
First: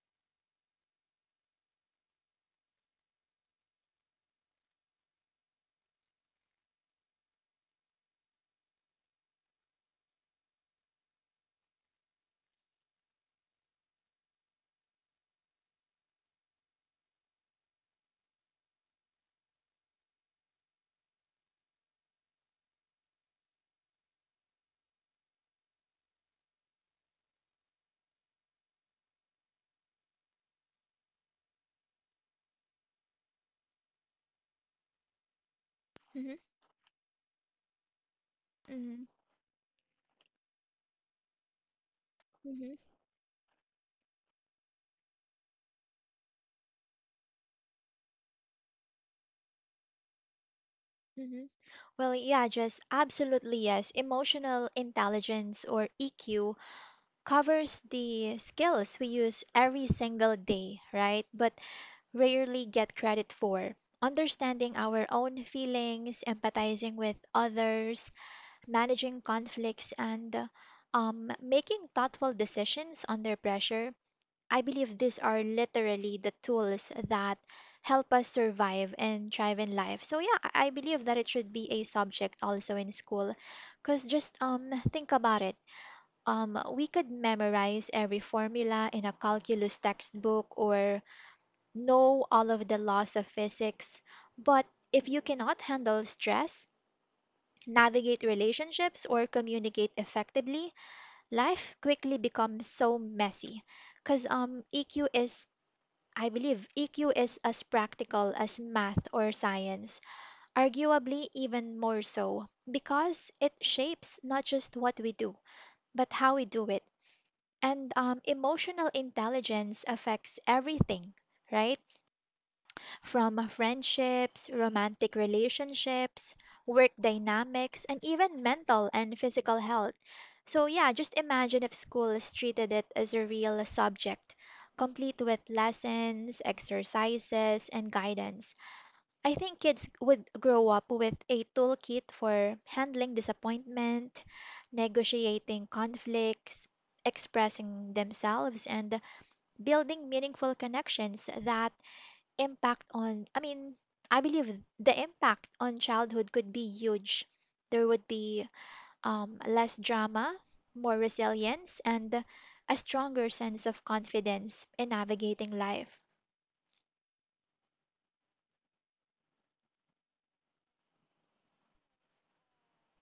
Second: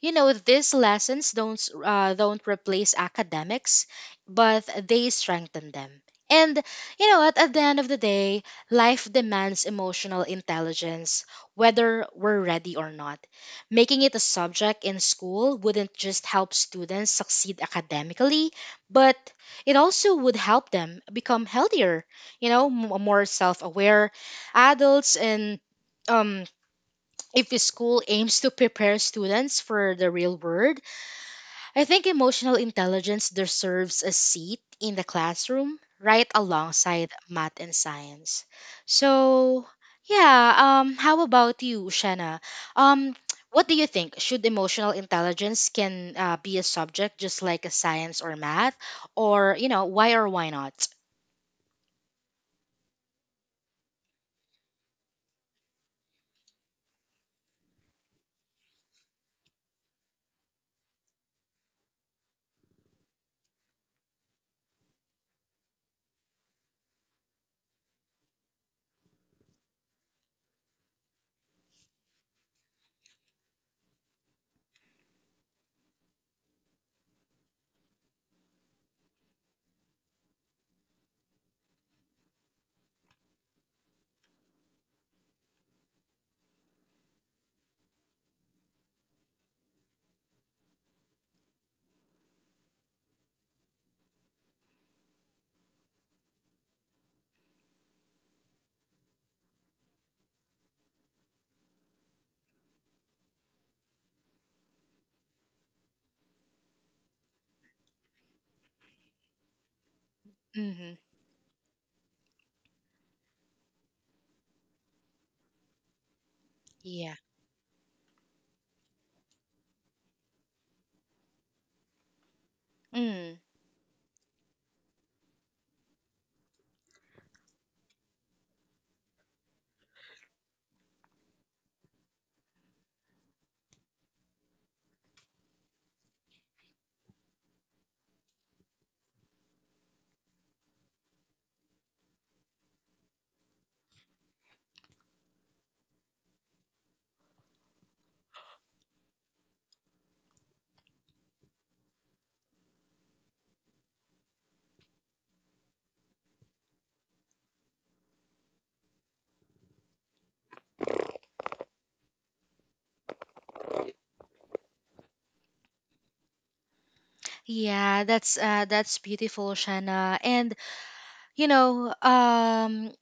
[SPEAKER 1] you know these lessons don't s- uh, don't replace academics, but they strengthen them. And you know what, at the end of the day, life demands emotional intelligence whether we're ready or not. Making it a subject in school wouldn't just help students succeed academically, but it also would help them become healthier, you know m- more self-aware adults. And um if the school aims to prepare students for the real world, I think emotional intelligence deserves a seat in the classroom right
[SPEAKER 2] mm-hmm,
[SPEAKER 1] alongside math and science.
[SPEAKER 2] mm-hmm,
[SPEAKER 1] So, yeah, um how about you, Shanna?
[SPEAKER 2] mm-hmm,
[SPEAKER 1] Um what do you think? Should emotional intelligence can, uh, be a subject just like a science or math, or, you know, why or why not?
[SPEAKER 2] mm-hmm. Well, yeah, just absolutely yes. Emotional intelligence or E Q covers the skills we use every single day, right? But rarely get credit for. Understanding our own feelings, empathizing with others, managing conflicts, and um, making thoughtful decisions under pressure. I believe these are literally the tools that help us survive and thrive in life. So, yeah, I I believe that it should be a subject also in school. Because just um, think about it, um, we could memorize every formula in a calculus textbook or know all of the laws of physics. But if you cannot handle stress, navigate relationships, or communicate effectively, life quickly becomes so messy. Because um, E Q is, I believe, E Q is as practical as math or science,
[SPEAKER 1] Mhm.
[SPEAKER 2] arguably even more so, because it shapes not just what we do, but how we do it.
[SPEAKER 1] Yeah.
[SPEAKER 2] And um, emotional intelligence affects everything, right?
[SPEAKER 1] Mm.
[SPEAKER 2] From friendships, romantic relationships, work dynamics, and even mental and physical health. So, yeah, just imagine if schools treated it as a real subject, complete with lessons, exercises, and guidance. I think kids would grow up with a toolkit for handling disappointment, negotiating conflicts, expressing themselves, and building meaningful connections. That impact on, I mean, I believe the impact on childhood could be huge. There would be um, less drama, more resilience, and a stronger sense of confidence in navigating life.
[SPEAKER 1] Yeah, that's uh that's beautiful, Shanna. And you know, um,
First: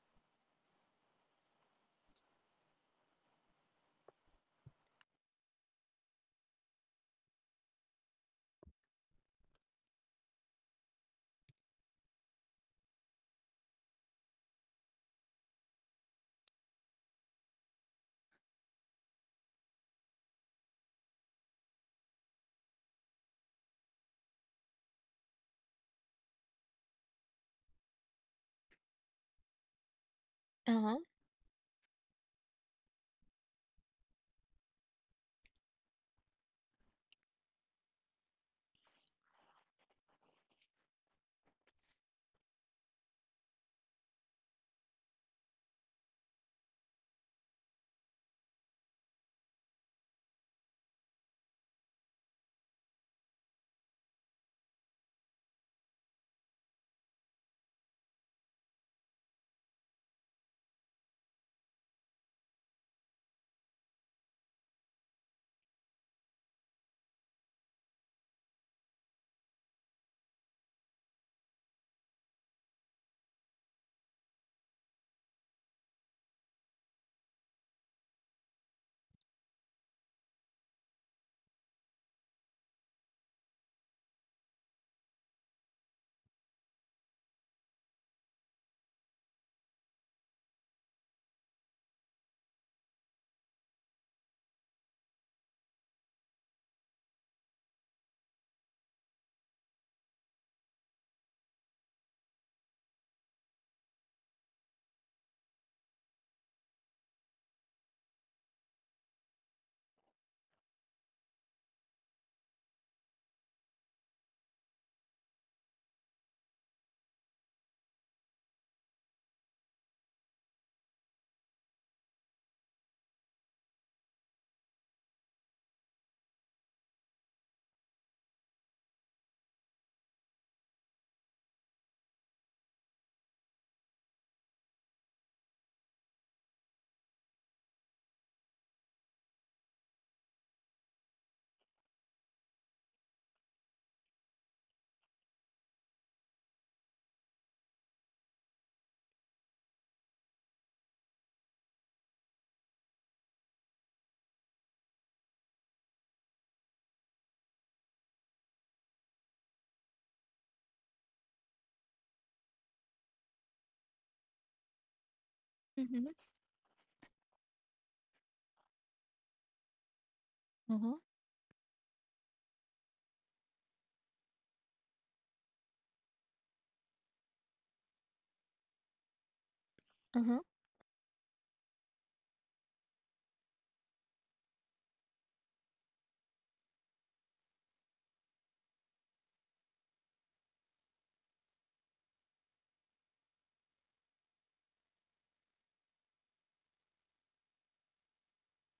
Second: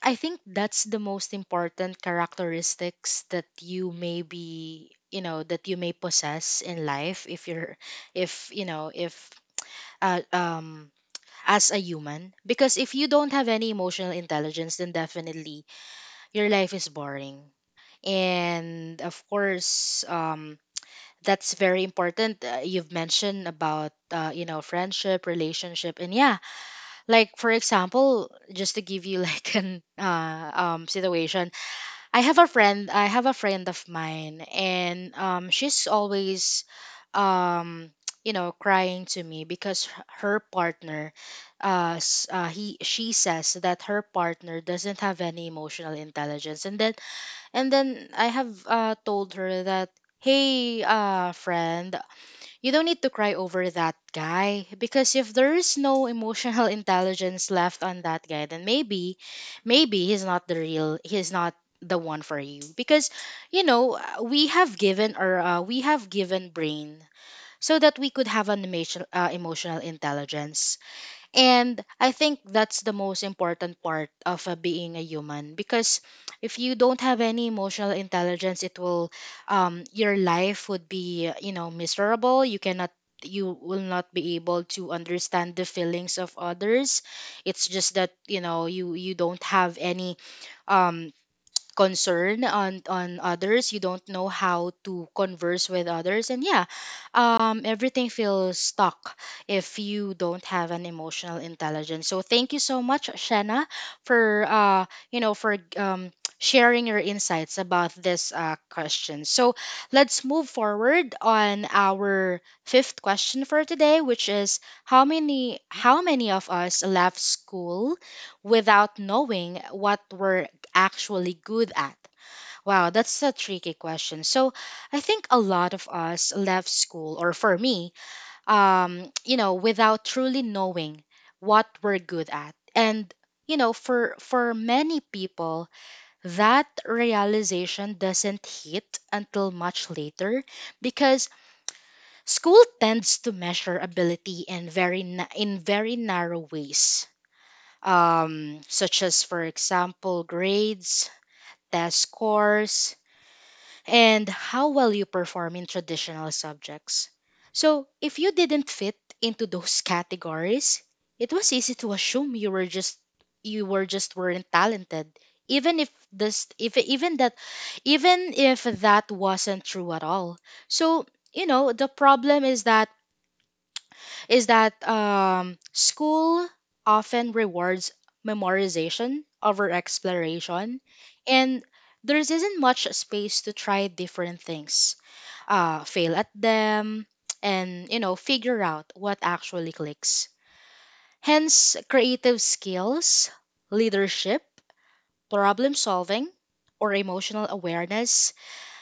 [SPEAKER 1] I think that's the most important characteristics that you may be, you know, that you may possess in life if you're, if, you know, if, uh, um, as a human. Because if you don't have any emotional intelligence, then definitely your life is boring. And of course, um, that's very important. Uh, you've mentioned about, uh, you know, friendship, relationship, and yeah, like for example, just to give you like an uh, um
[SPEAKER 2] Uh-huh.
[SPEAKER 1] situation. I have a friend i have a friend of mine, and um she's always, um you know crying to me because h- her partner, uh, s- uh he she says that her partner doesn't have any emotional intelligence. And then and then i have uh told her that, hey, uh friend, you don't need to cry over that guy, because if there is no emotional intelligence left on that guy, then maybe, maybe he's not the real, he's not the one for you, because you know uh, we have given or uh, we have given brain so that we could have an emotional uh, emotional intelligence. And I think that's the most important part of, uh, being a human, because if you don't have any emotional intelligence, it will, um, your life would be, you know, miserable. You cannot, you will not be able to understand the feelings of others. It's just that, you know, you, you don't have any, um, concern on on others. You don't know how to converse with others. And yeah, um everything feels stuck if you don't have an emotional intelligence. So thank you so much, Shanna, for uh you know for um sharing your insights about this uh question. So let's move forward on our fifth question for today, which is, how many how many of us left school without knowing what were actually good at? Wow, that's a tricky question. So, I think a lot of us left school, or for me, um, you know, without truly knowing what we're good at. And, you know, for for many people, that realization doesn't hit until much later because school tends to measure ability in very na- in very narrow ways, um, such as, for example, grades, test scores, and how well you perform in traditional subjects. So, if you didn't fit into those categories, it was easy to assume you were just you were just weren't talented, even if
[SPEAKER 2] Mm-hmm.
[SPEAKER 1] this if even that even if that wasn't true at all.
[SPEAKER 2] Uh-huh.
[SPEAKER 1] So, you know, the problem is that is that um, school often rewards memorization over exploration, and there isn't much space to try different things, uh, fail at them, and, you know, figure out what actually clicks. Hence, creative skills, leadership, problem solving, or emotional awareness,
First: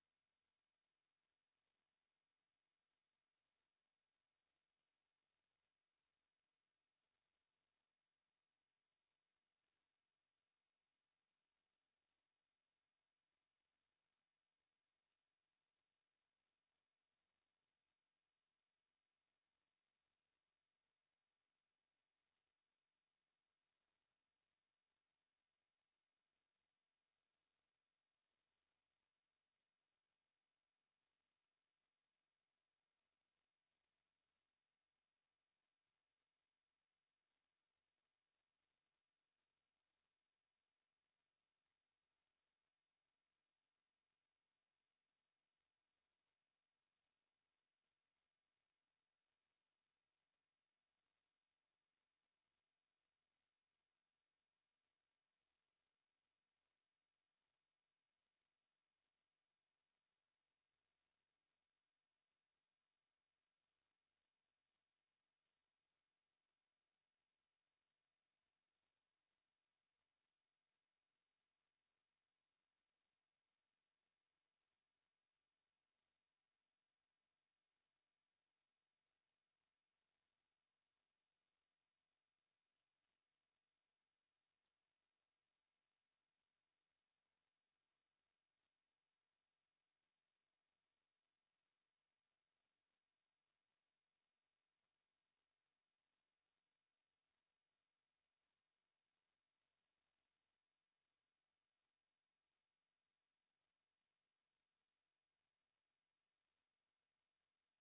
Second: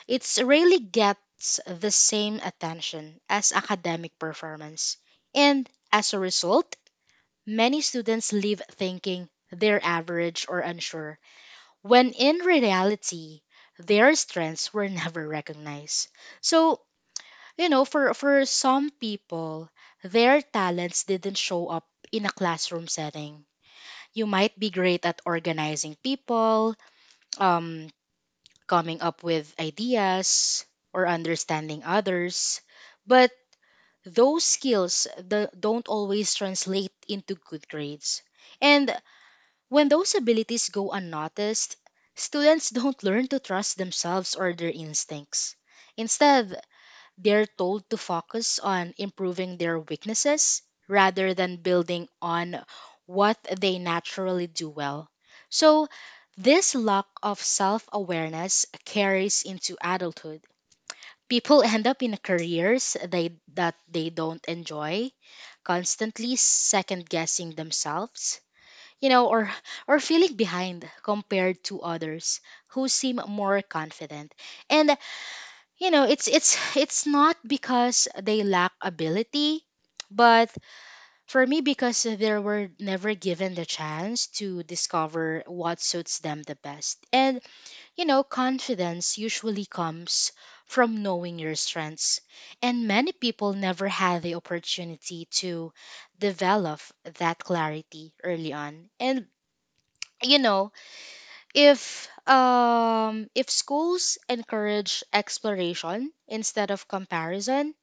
[SPEAKER 1] it's rarely gets the same attention as academic performance. And as a result, many students leave thinking they're average or unsure, when in reality, their strengths were never recognized. So, you know, for, for some people, their talents didn't show up in a classroom setting. You might be great at organizing people, um, coming up with ideas, or understanding others, but those skills the, don't always translate into good grades. And when those abilities go unnoticed, students don't learn to trust themselves or their instincts. Instead, they're told to focus on improving their weaknesses rather than building on what they naturally do well. So, this lack of self awareness carries into adulthood. People end up in careers they, that they don't enjoy, constantly second guessing themselves, you know, or or feeling behind compared to others who seem more confident. And, you know, it's it's it's not because they lack ability, but for me, because they were never given the chance to discover what suits them the best. And, you know, confidence usually comes from knowing your strengths. And many people never had the opportunity to develop that clarity early on. And, you know, if um if schools encourage exploration instead of comparison,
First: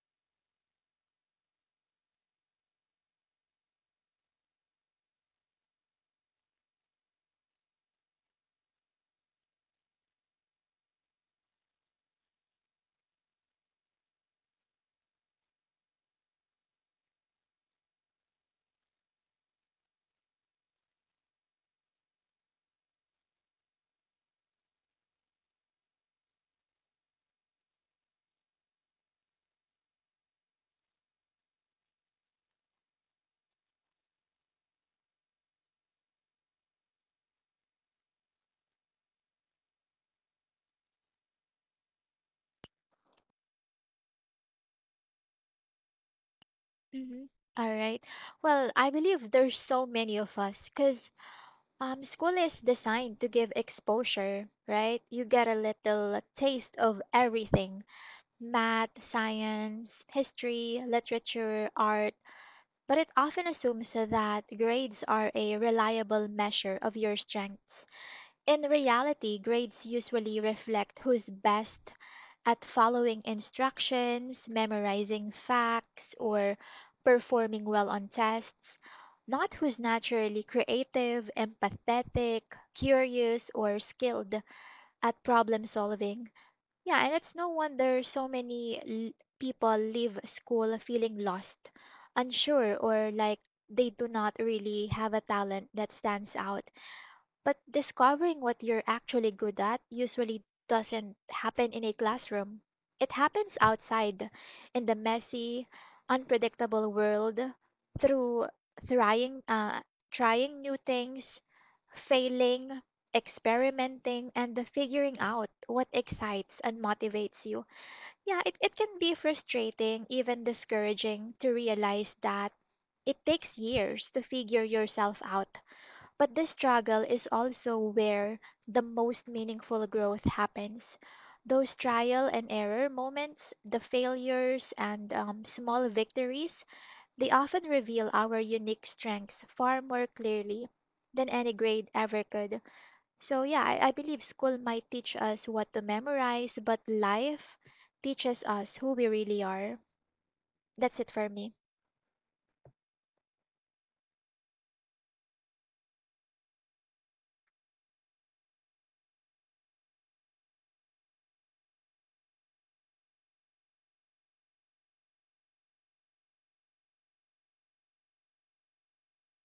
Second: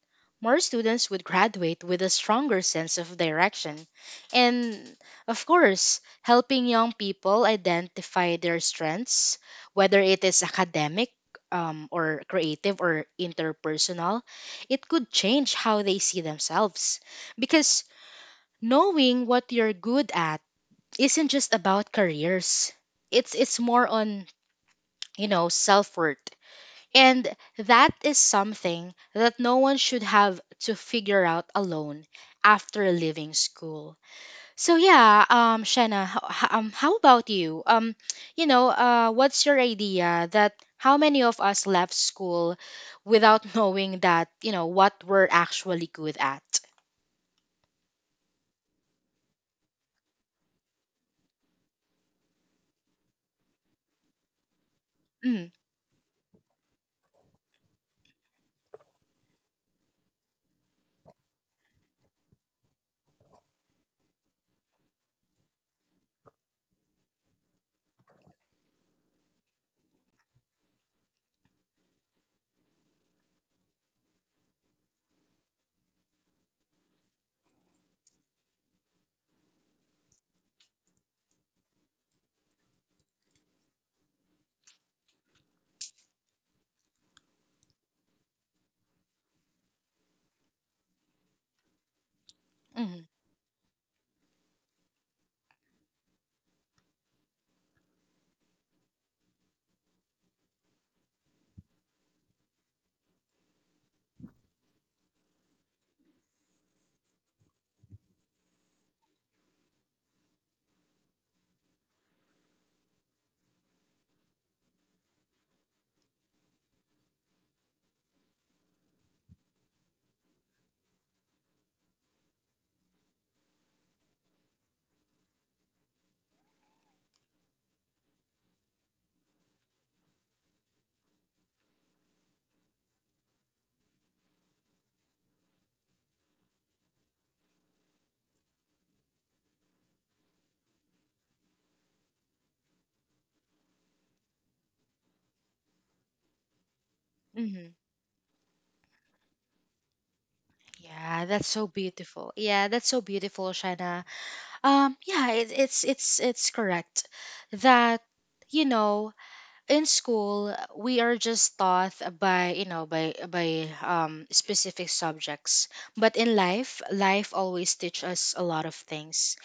[SPEAKER 1] more students would graduate with a stronger sense of direction, and, of course, helping young people identify their strengths, whether it is academic, um, or creative or interpersonal, it could change how they see themselves, because knowing what you're good at isn't just about careers. It's it's more on, you know, self worth. And that is something that no one should have to figure out alone after leaving school. So yeah, um, Shanna, h- h- um, how about you? Um, you know, uh, what's your idea that how many of us left school without knowing that, you know, what we're actually good at?
[SPEAKER 2] Mhm. All right. Well, I believe there's so many of us because um, school is designed to give exposure, right? You get
[SPEAKER 1] Mm,
[SPEAKER 2] a little taste of everything: math, science, history, literature, art. But it often assumes that grades are a reliable measure of your strengths. In reality, grades usually reflect who's best at following instructions, memorizing facts, or performing well on tests, not who's naturally creative, empathetic, curious, or skilled at problem solving. Yeah, and it's no wonder so many l- people leave school feeling lost, unsure,
[SPEAKER 1] mm,
[SPEAKER 2] or like they do not really have a talent that stands out. But discovering what you're actually good at usually doesn't happen in a classroom. It happens outside, in the messy, unpredictable world, through trying, uh, trying new things, failing, experimenting, and figuring out what excites and motivates you. Yeah, it, it can be frustrating, even discouraging, to realize that it takes years to figure yourself out, but the struggle is also where the most meaningful growth happens. Those trial and error moments, the failures and um, small victories, they often reveal our unique strengths far more clearly than any grade ever could. So, yeah, I, I believe school might teach us what to memorize, but life
[SPEAKER 1] mm.
[SPEAKER 2] teaches us who we really are. That's it
[SPEAKER 1] Yeah,
[SPEAKER 2] for
[SPEAKER 1] that's
[SPEAKER 2] me.
[SPEAKER 1] so beautiful. Yeah, that's so beautiful, Shanna. Um, yeah, it, it's it's it's correct that, you know, in school we are just taught by, you know, by by um specific subjects, but in life, life always teach us a lot of things.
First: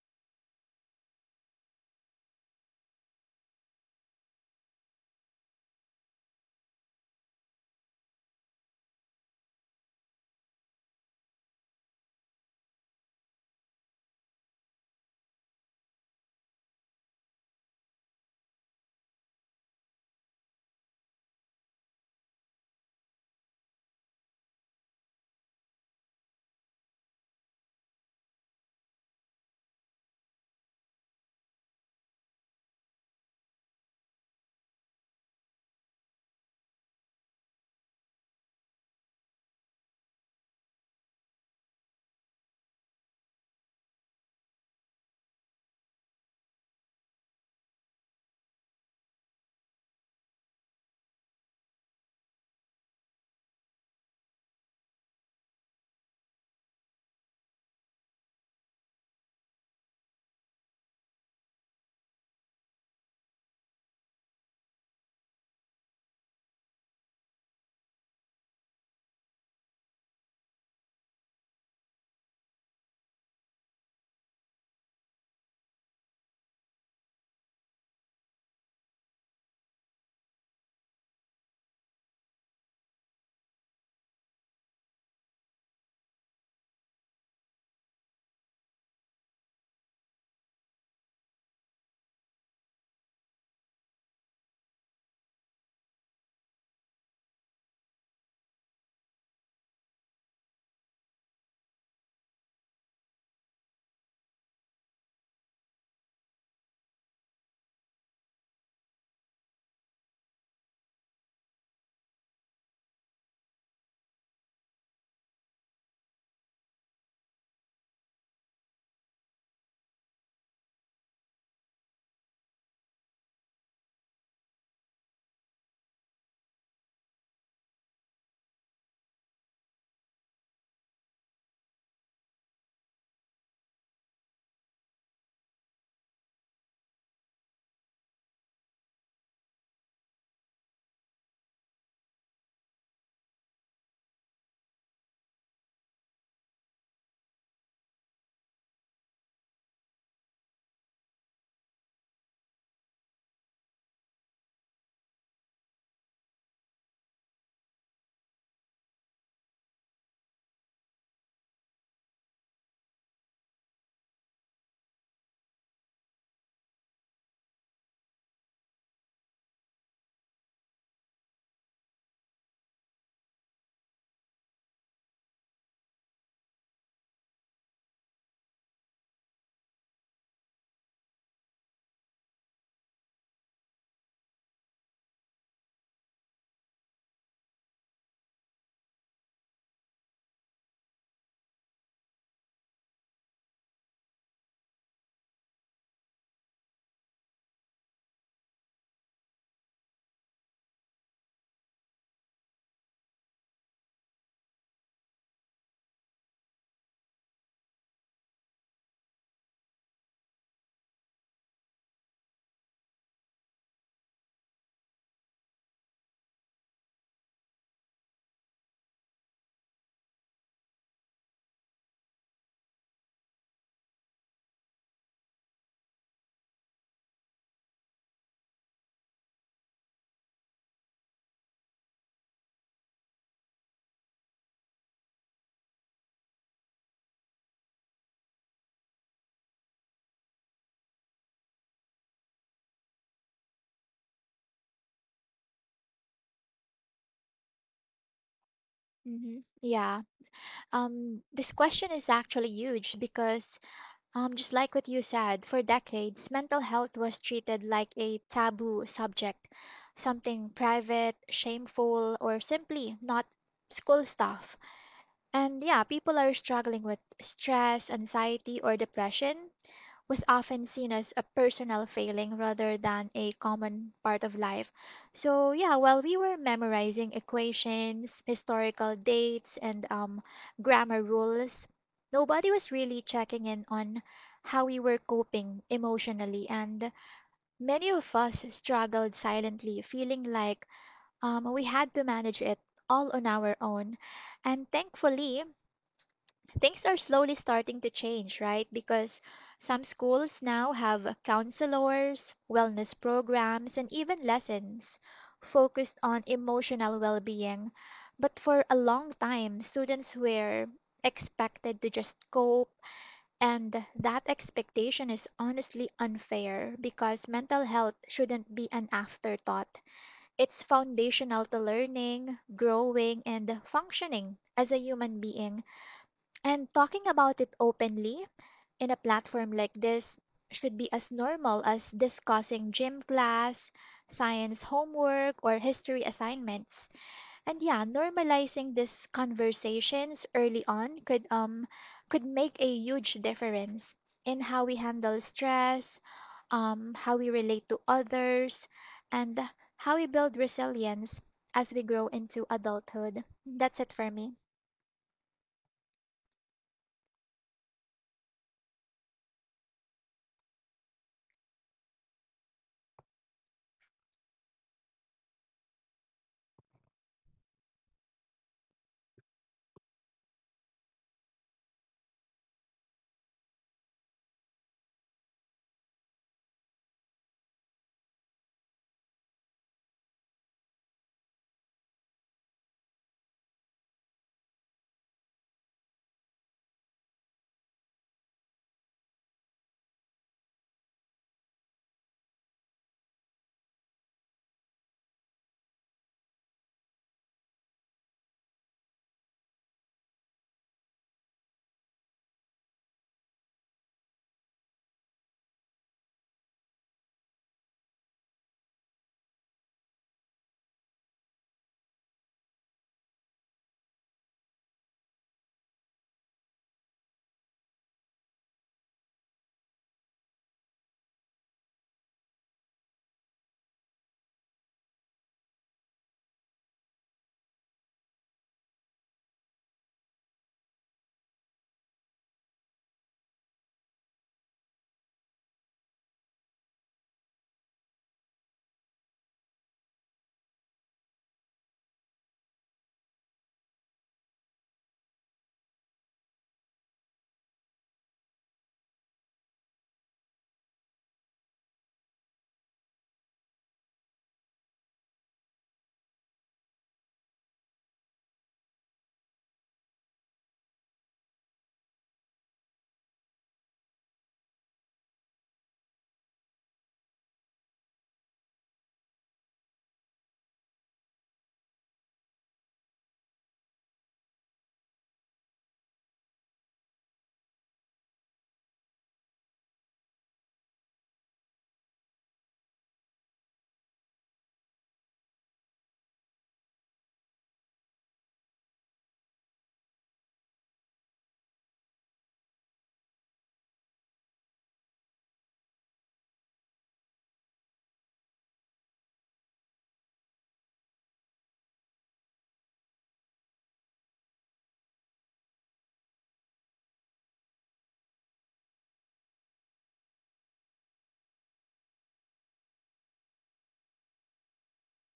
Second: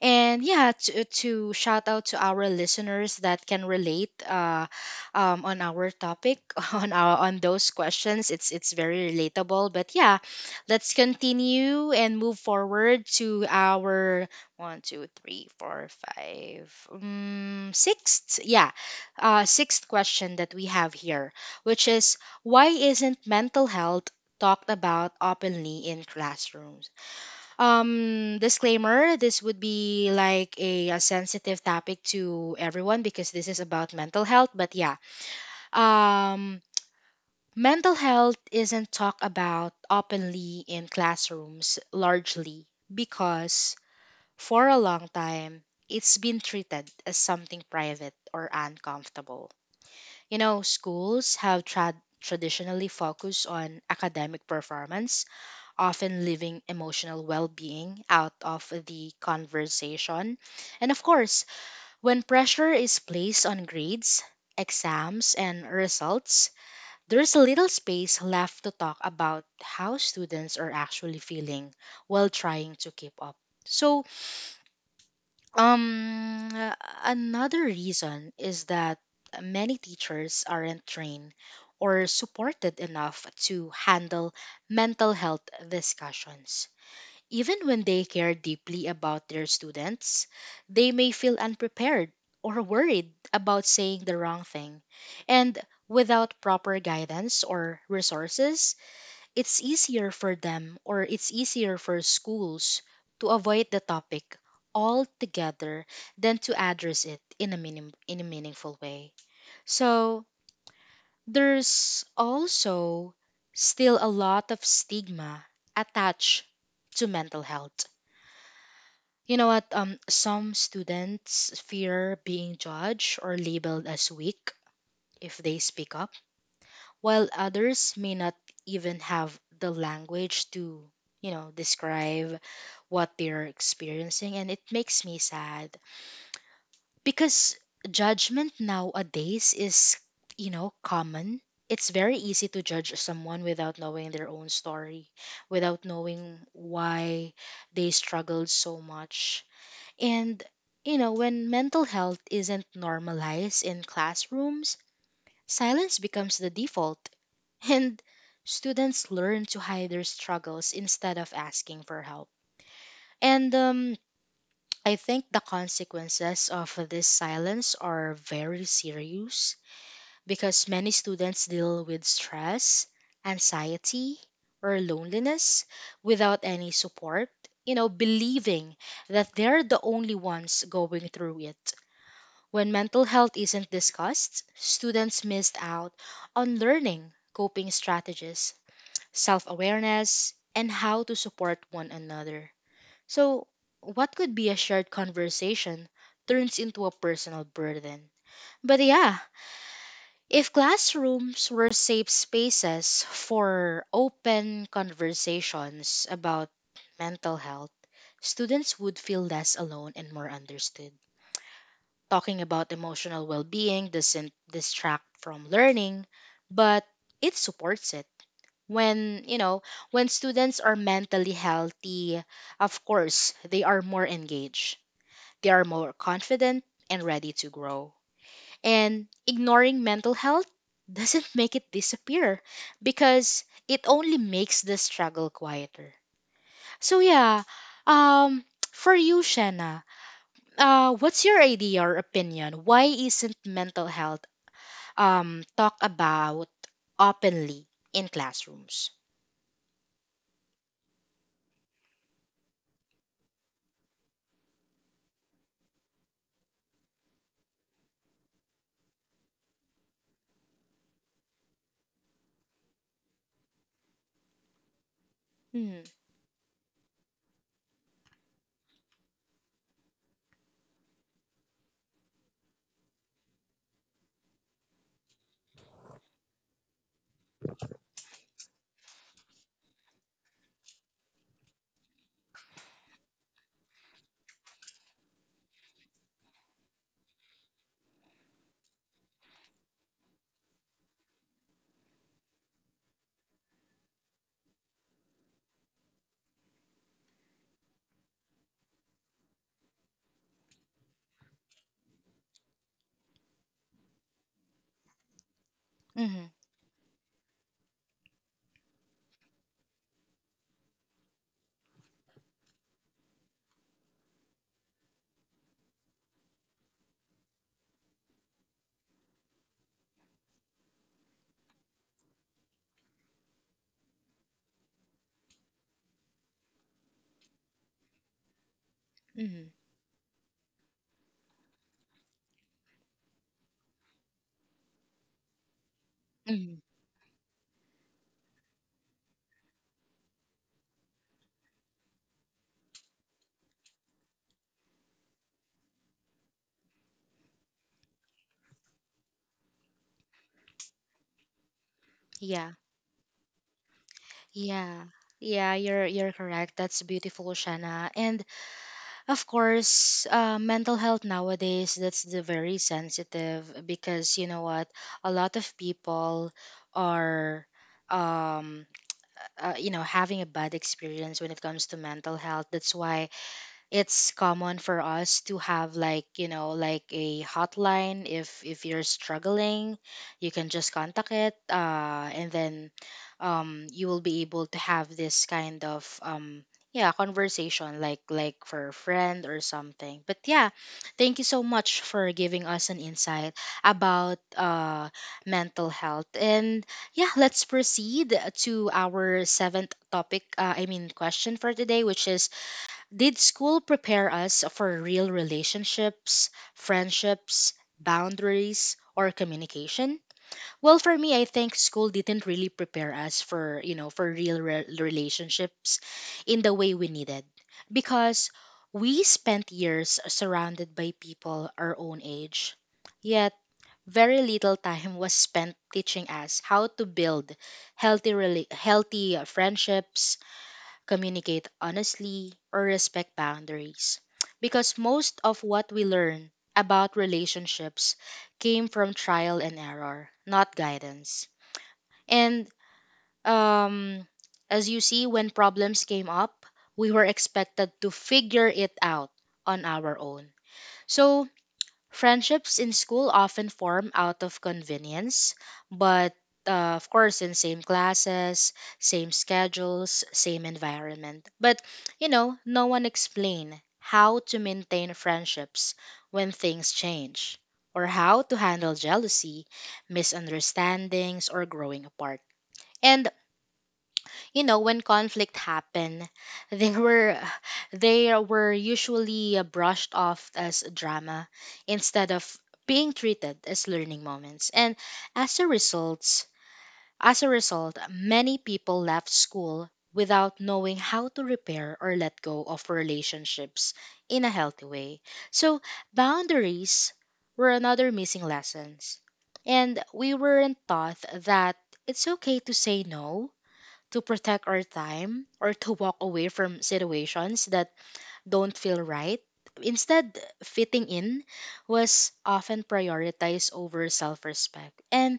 [SPEAKER 1] And yeah, to, to shout out to our listeners that can relate, uh, um, on our topic, on our on those questions. It's it's very relatable. But yeah, let's continue and move forward to our one, two, three, four, five, um, sixth. Yeah, uh, sixth question that we have here, which is, why isn't mental health talked about openly in classrooms? Um, disclaimer, this would be like a, a sensitive topic to everyone, because this is about mental health. But yeah, um, mental health isn't talked about openly in classrooms largely because for a long time, it's been treated as something private or uncomfortable. You know, schools have trad traditionally focused on academic performance, often leaving emotional well being out of the conversation. And of course, when pressure is placed on grades, exams, and results, there's little space left to talk about how students are actually feeling while trying to keep up. So, um, uh, another reason is that many teachers aren't trained or supported enough to handle mental health discussions. Even when they care deeply about their students, they may feel unprepared or worried about saying the wrong thing. And without proper guidance or resources, it's easier for them, or it's easier for schools, to avoid the topic altogether than to address it in a, minim- in a meaningful way. So there's also still a lot of stigma attached to mental health. You know what? Um, some students fear being judged or labeled as weak if they speak up, while others may not even have the language to, you know, describe what they're experiencing. And it makes me sad because judgment nowadays is, you know, common. It's very easy to judge someone without knowing their own story, without knowing why they struggled so much. And, you know, when mental health isn't normalized in classrooms, silence becomes the default, and students learn to hide their struggles instead of asking for help. And um, I think the consequences of this silence are very serious because many students deal with stress, anxiety, or loneliness without any support, you know, believing that they're the only ones going through it. When mental health isn't discussed, students missed out on learning coping strategies, self awareness, and how to support one another. So, what could be a shared conversation turns into a personal burden. But yeah, if classrooms were safe spaces for open conversations about mental health, students would feel less alone and more understood. Talking about emotional well being doesn't distract from learning, but it supports it. When, you know, when students are mentally healthy, of course, they are more engaged, they are more confident and ready to grow. And ignoring mental health doesn't make it disappear, because it only makes the struggle quieter. So yeah, um for you, Shanna, uh, what's your idea or opinion? Why isn't mental health um talked about openly in classrooms?
[SPEAKER 2] hmm Yeah. Um, this question is actually huge because Um, just like what you said, for decades, mental health was treated like a taboo subject, something private, shameful, or simply not school stuff. And
[SPEAKER 1] Mm,
[SPEAKER 2] yeah, people are struggling with stress, anxiety, or depression was often seen as a personal failing rather than a common part of life. So, yeah, while we were memorizing equations, historical dates, and um, grammar rules, nobody was really checking in on how we were coping emotionally. And many of us struggled silently, feeling like um, we had to manage it all on our own. And thankfully, things are slowly starting to change, right? Because some schools now have counselors, wellness programs, and even lessons focused
[SPEAKER 1] hmm,
[SPEAKER 2] on
[SPEAKER 1] mm-hmm,
[SPEAKER 2] emotional well being. But for a long time, students were expected to just cope, and that expectation is honestly unfair because mental health shouldn't be an afterthought. It's foundational to learning, growing, and functioning as a human being. And talking about it openly in a
[SPEAKER 1] mm-hmm.
[SPEAKER 2] platform like this should be as normal as discussing gym class, science homework, or history
[SPEAKER 1] Hmm.
[SPEAKER 2] assignments. And yeah, normalizing these conversations early on could um could make a huge difference in how we handle stress, um, how we relate to others, and how we build resilience as we grow into
[SPEAKER 1] Yeah,
[SPEAKER 2] adulthood. That's it for me.
[SPEAKER 1] yeah, yeah. You're you're correct. That's beautiful, Shana. And of course, uh, mental health nowadays, that's the very sensitive, because you know what, a lot of people are um uh, you know, having a bad experience when it comes to mental health. That's why it's common for us to have, like, you know, like a hotline. If if you're struggling, you can just contact it, uh, and then, um, you will be able to have this kind of, um, yeah, conversation, like like for a friend or something. But yeah, thank you so much for giving us an insight about, uh, mental health. And yeah, let's proceed to our seventh topic, uh, i mean question for today, which is, did school prepare us for real relationships, friendships, boundaries, or communication? Well, for me, I think school didn't really prepare us for, you know, for real re- relationships in the way we needed, because we spent years surrounded by people our own age. Yet, very little time was spent teaching us how to build healthy rela- healthy uh, friendships, communicate honestly, or respect boundaries. Because most of what we learn about relationships came from trial and error, not guidance. And um, as you see, when problems came up, we were expected to figure it out on our own. So friendships in school often form out of convenience, but, uh, of course, in same classes, same schedules, same environment. But, you know, no one explain how to maintain friendships when things change, or how to handle jealousy, misunderstandings, or growing apart. And, you know, when conflict happened, they were they were usually uh, brushed off as drama instead of being treated as learning moments. And as a result as a result many people left school without knowing how to repair or let go of relationships in a healthy way. So boundaries were another missing lessons, and we weren't taught that it's okay to say no, to protect our time or to walk away from situations that don't feel right. Instead, fitting in was often prioritized over self respect. And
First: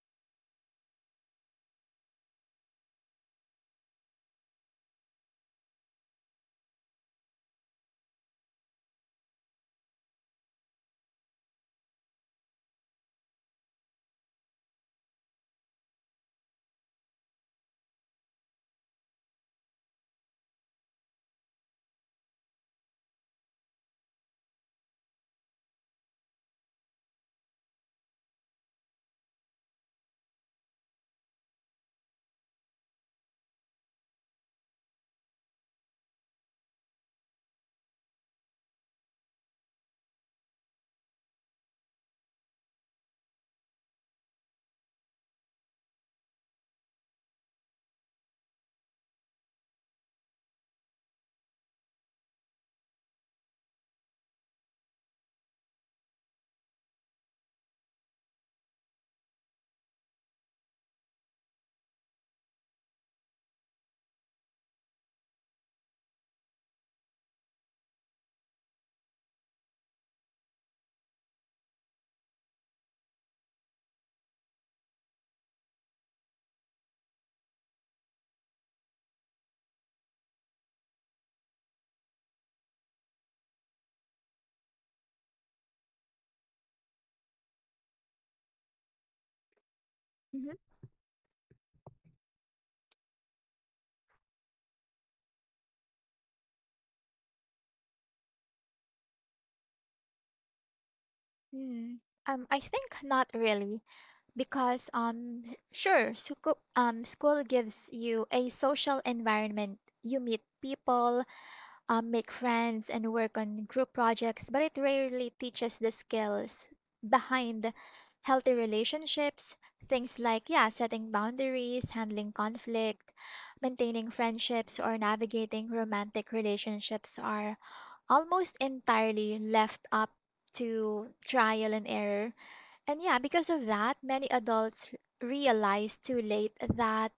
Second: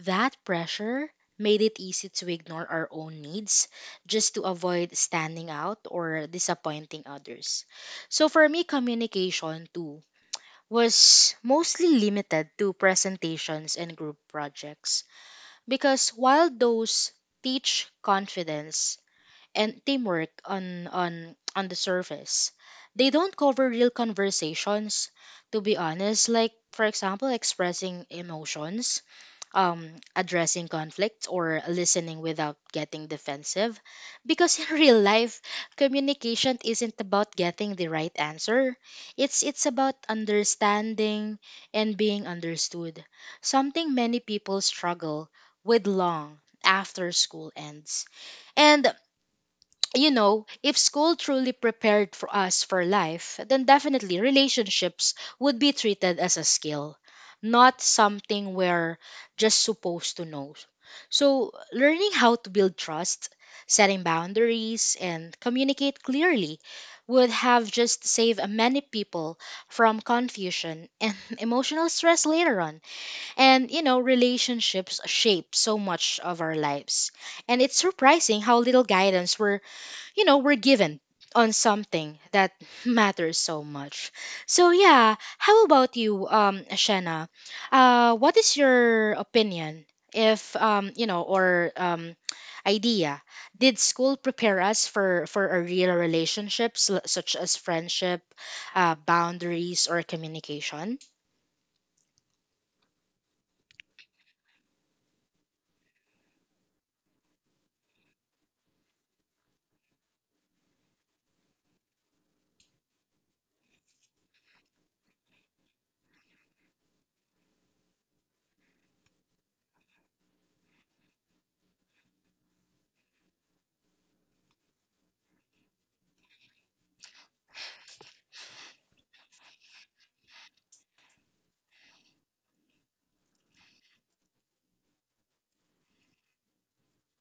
[SPEAKER 1] that pressure made it easy to ignore our own needs just to avoid standing out or disappointing others. So for me, communication too was mostly limited to presentations and group projects, because while those teach confidence and teamwork on on on the surface, they don't cover real conversations, to be honest, like, for example, expressing emotions, um, addressing conflict, or listening without getting defensive. Because in real life, communication isn't about getting the right answer. It's it's about understanding and being understood. Something many people struggle with long after school ends. And, you know, if school truly prepared for us for life, then definitely relationships would be treated as a skill, not something we're just supposed to know. So, learning how to build trust, setting boundaries, and communicate clearly would have just saved many people from confusion and emotional stress later on. And, you know, relationships shape so much of our lives. And it's surprising how little guidance we're you know, we're given on something that matters so much. So yeah, how about you, um, Shanna? Uh, what is your opinion if
[SPEAKER 2] Mhm.
[SPEAKER 1] um, you know, or um, idea? Did school prepare us for for a real relationships l- such as friendship, uh, boundaries, or communication?
[SPEAKER 2] Hmm. Um, I think not really, because um, sure, school um, school gives you a social environment. You meet people, um, make friends, and work on group projects, but it rarely teaches the skills behind healthy relationships. Things like, yeah, setting boundaries, handling conflict, maintaining friendships, or navigating romantic relationships are almost entirely left up to trial and error. And yeah, because of that, many adults realize too late that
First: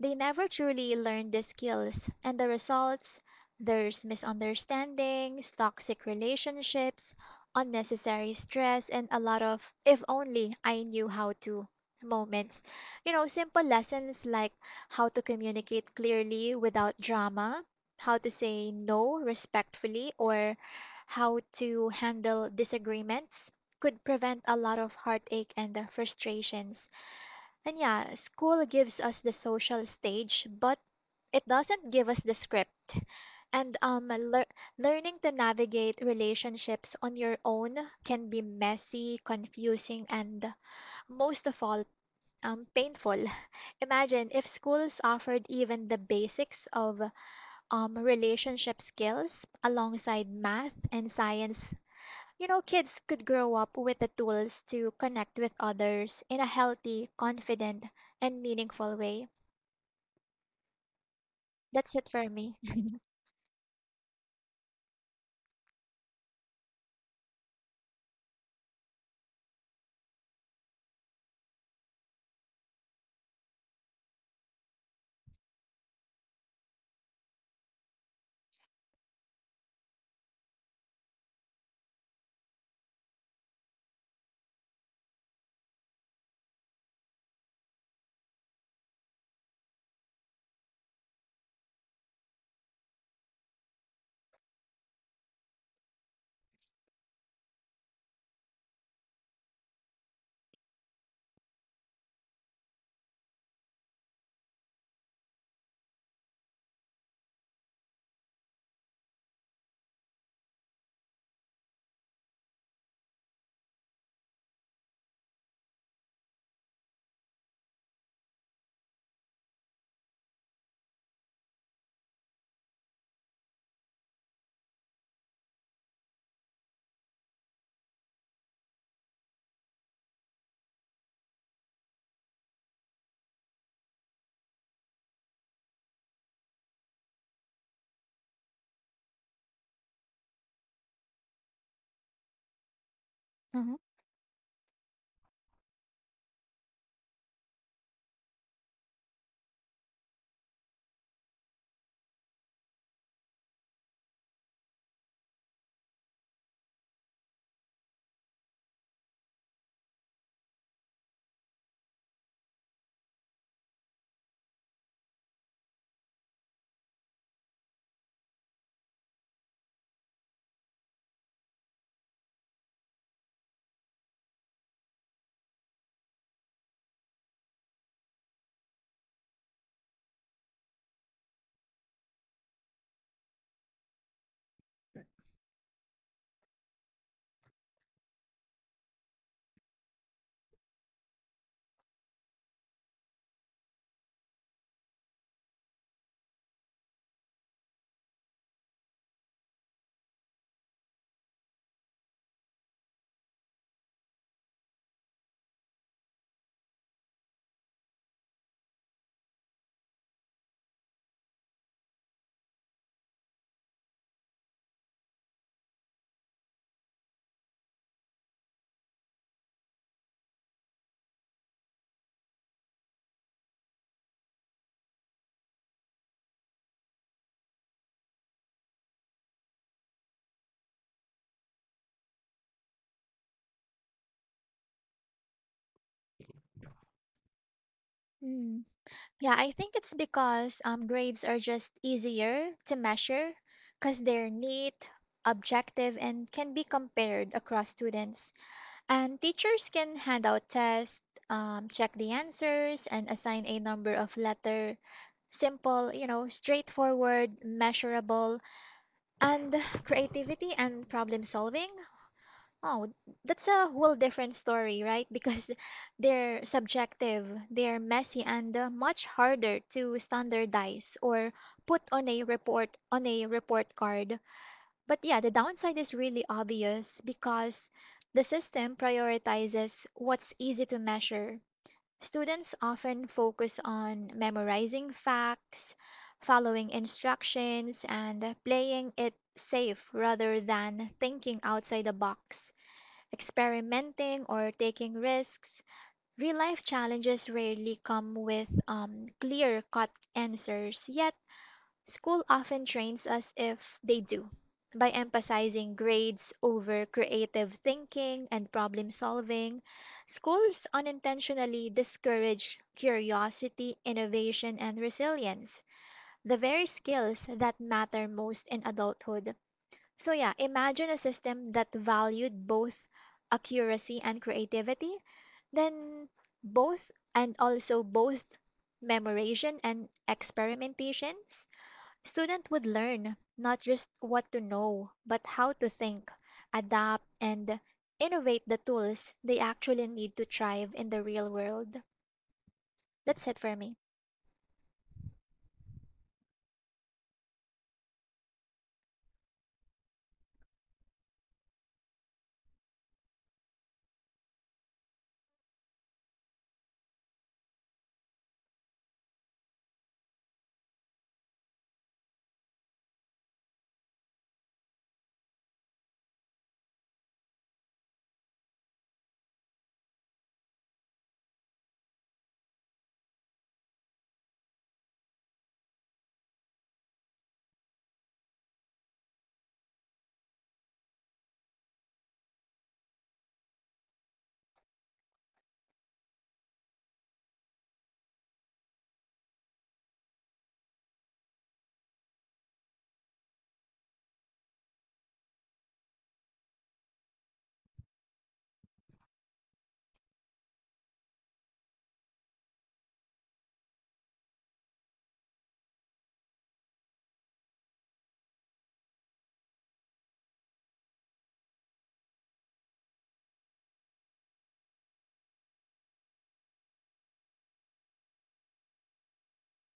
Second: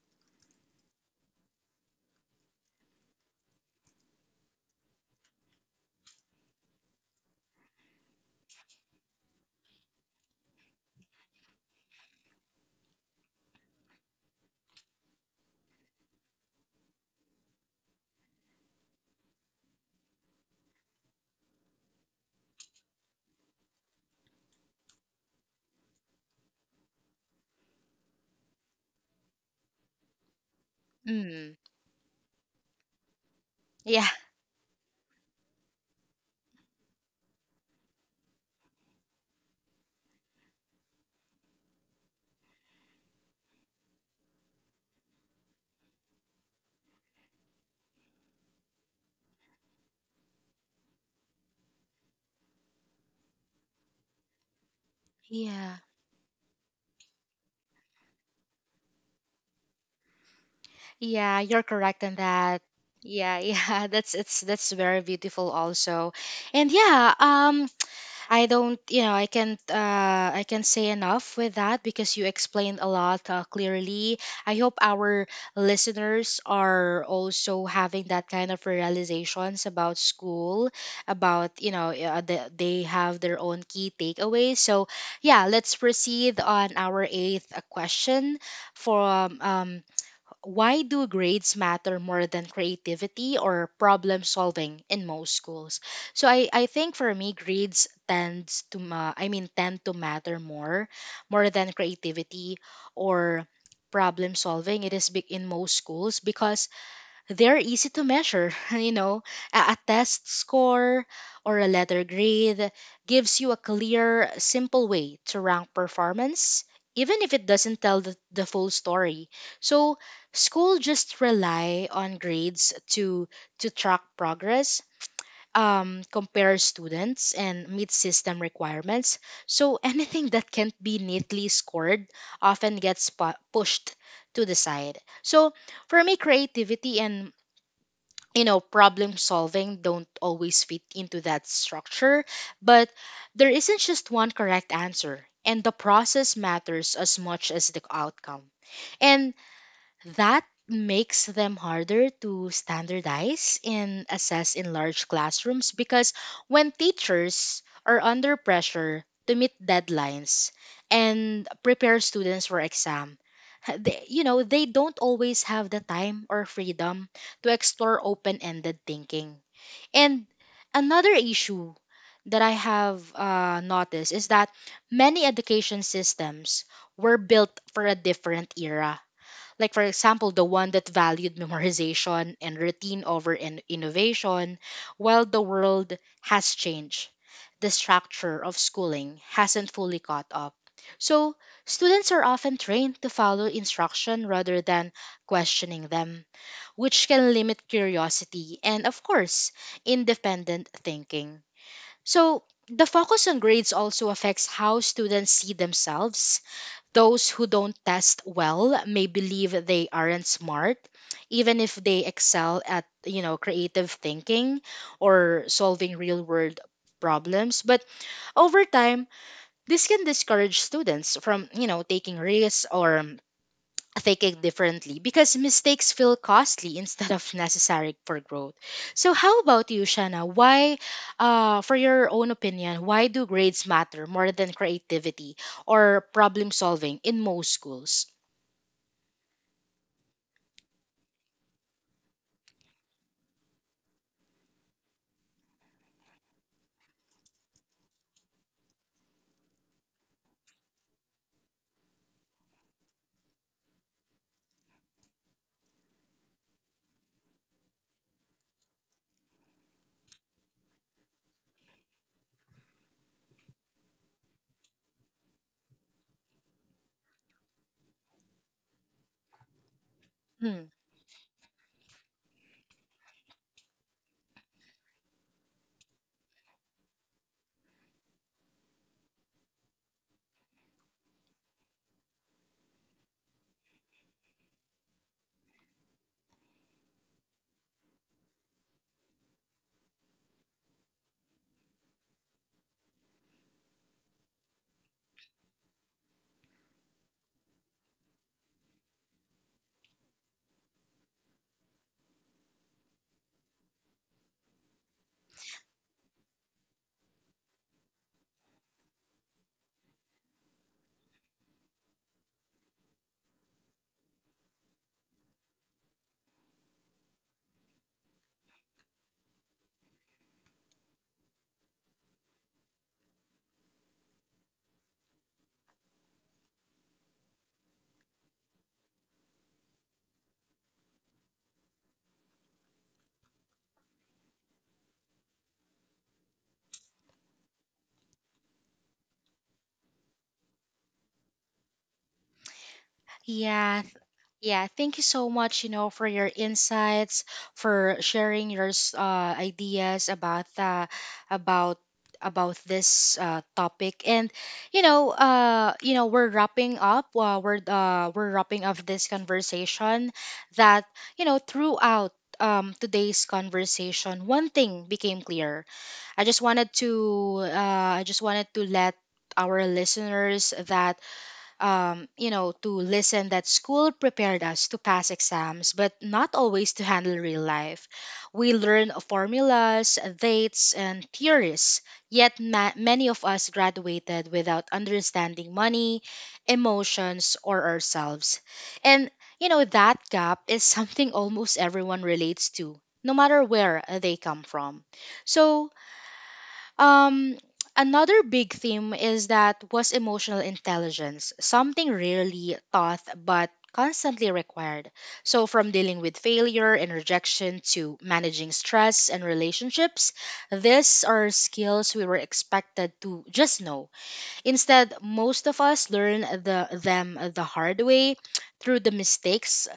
[SPEAKER 2] they never truly learn the skills, and the results there's misunderstandings, toxic relationships, unnecessary stress, and a lot of if only I knew how to moments. You know, simple lessons like how to communicate clearly without drama, how to say no respectfully, or how to handle disagreements could prevent a lot of heartache and uh, frustrations. And yeah, school gives us the social stage, but it
[SPEAKER 1] Mm.
[SPEAKER 2] doesn't give us the script. And
[SPEAKER 1] Yeah,
[SPEAKER 2] um, lear- learning to navigate relationships on your own can be messy, confusing, and most of all, um, painful. Imagine if schools offered even the basics of um, relationship skills alongside math and science. You know, kids could grow up with the tools to connect with
[SPEAKER 1] yeah,
[SPEAKER 2] others in a healthy, confident, and meaningful way.
[SPEAKER 1] yeah. You're
[SPEAKER 2] That's
[SPEAKER 1] correct
[SPEAKER 2] it
[SPEAKER 1] in
[SPEAKER 2] for me.
[SPEAKER 1] that. Yeah, yeah, that's it's that's very beautiful also. And yeah, um I don't, you know, I can't, uh, I can't say enough with that because you explained a lot uh, clearly. I hope our listeners are also having that kind of realizations about school, about, you know, uh, the, they have their own key takeaways. So, yeah, let's proceed on our eighth uh, question from um, why do grades matter more than creativity or problem solving in most schools? so i, I think for me grades tends to ma- I mean tend to matter more more than creativity or problem solving. It is big in most schools because they're easy to measure. You know, a, a test score or a letter grade gives you a clear, simple way to rank performance, even if it doesn't tell the, the full story. So, school just rely on grades to to track progress. Um, compare students and meet system requirements. So anything that can't be neatly scored often gets pu- pushed to the side. So for me, creativity and you know problem solving don't always fit into that structure, but there
[SPEAKER 2] Mhm.
[SPEAKER 1] isn't just one correct answer and the process matters as much as the outcome, and that makes them harder to standardize and assess in large classrooms because when teachers are under pressure to meet deadlines and prepare students for exam, they, you know, they don't always have the time or freedom to explore open-ended thinking. And another issue that I have uh, noticed is that many education systems were built for a different era, like, for example, the one that valued memorization and routine over in- innovation, while the world has changed, the structure of schooling hasn't fully caught up. So, students are often trained to follow instruction rather than questioning them, which can limit curiosity and, of course, independent thinking. So, the focus on grades also affects how students see themselves. Those who don't test well may believe they aren't smart, even if they excel at, you know, creative thinking or solving real-world problems. But over time, this can discourage students from, you know, taking risks or thinking differently because mistakes feel costly instead of necessary for growth. So how about you, Shanna? Why, uh, for your own opinion, why do grades matter more than creativity or problem solving in most schools?
[SPEAKER 2] Mm. Yeah, I think it's because um, grades are just easier to measure because they're neat, objective, and can be compared across students. And teachers can hand out tests, um, check the answers, and assign a number of letter. Simple, you know, straightforward, measurable, and creativity and problem solving. Oh, that's a whole different story, right? Because they're subjective, they're messy, and uh, much harder to
[SPEAKER 1] Hmm.
[SPEAKER 2] standardize or put on a report on a report card. But yeah, the downside is really obvious because the system prioritizes what's easy to measure. Students often focus on memorizing facts, following instructions, and playing it safe rather than thinking outside the box, experimenting, or taking risks. Real life challenges rarely come with um, clear cut answers, yet school often trains us if they do by emphasizing grades over creative thinking and problem solving. Schools unintentionally discourage curiosity, innovation, and resilience, the very skills that matter most in adulthood. So yeah, imagine a system that valued both accuracy and creativity, then both and also both memorization and experimentations. Student would learn not just what to know, but how to think, adapt, and innovate the tools they actually need to thrive in the real world. That's it for me.
[SPEAKER 1] Yeah. Yeah, thank you so much, you know, for your insights, for sharing your s- uh, ideas about uh, about about this uh, topic. And you know, uh, you know, we're wrapping up. Uh, we're uh, we're wrapping up this conversation. That you know, Throughout um, today's conversation, one thing became clear. I just wanted to uh, I just wanted to let our listeners that um, you know, to listen that school prepared us to pass exams, but not always to handle real life. We learn formulas, dates, and theories, yet ma- many of us graduated without understanding money, emotions, or ourselves. And, you know, that gap is something almost everyone relates to, no matter where they come from. So, um, another big theme is that was emotional intelligence, something rarely taught but constantly required. So, from dealing with failure and rejection to managing stress and relationships, these are skills we were expected to just know. Instead, most of us learn the, them the hard way through the mistakes,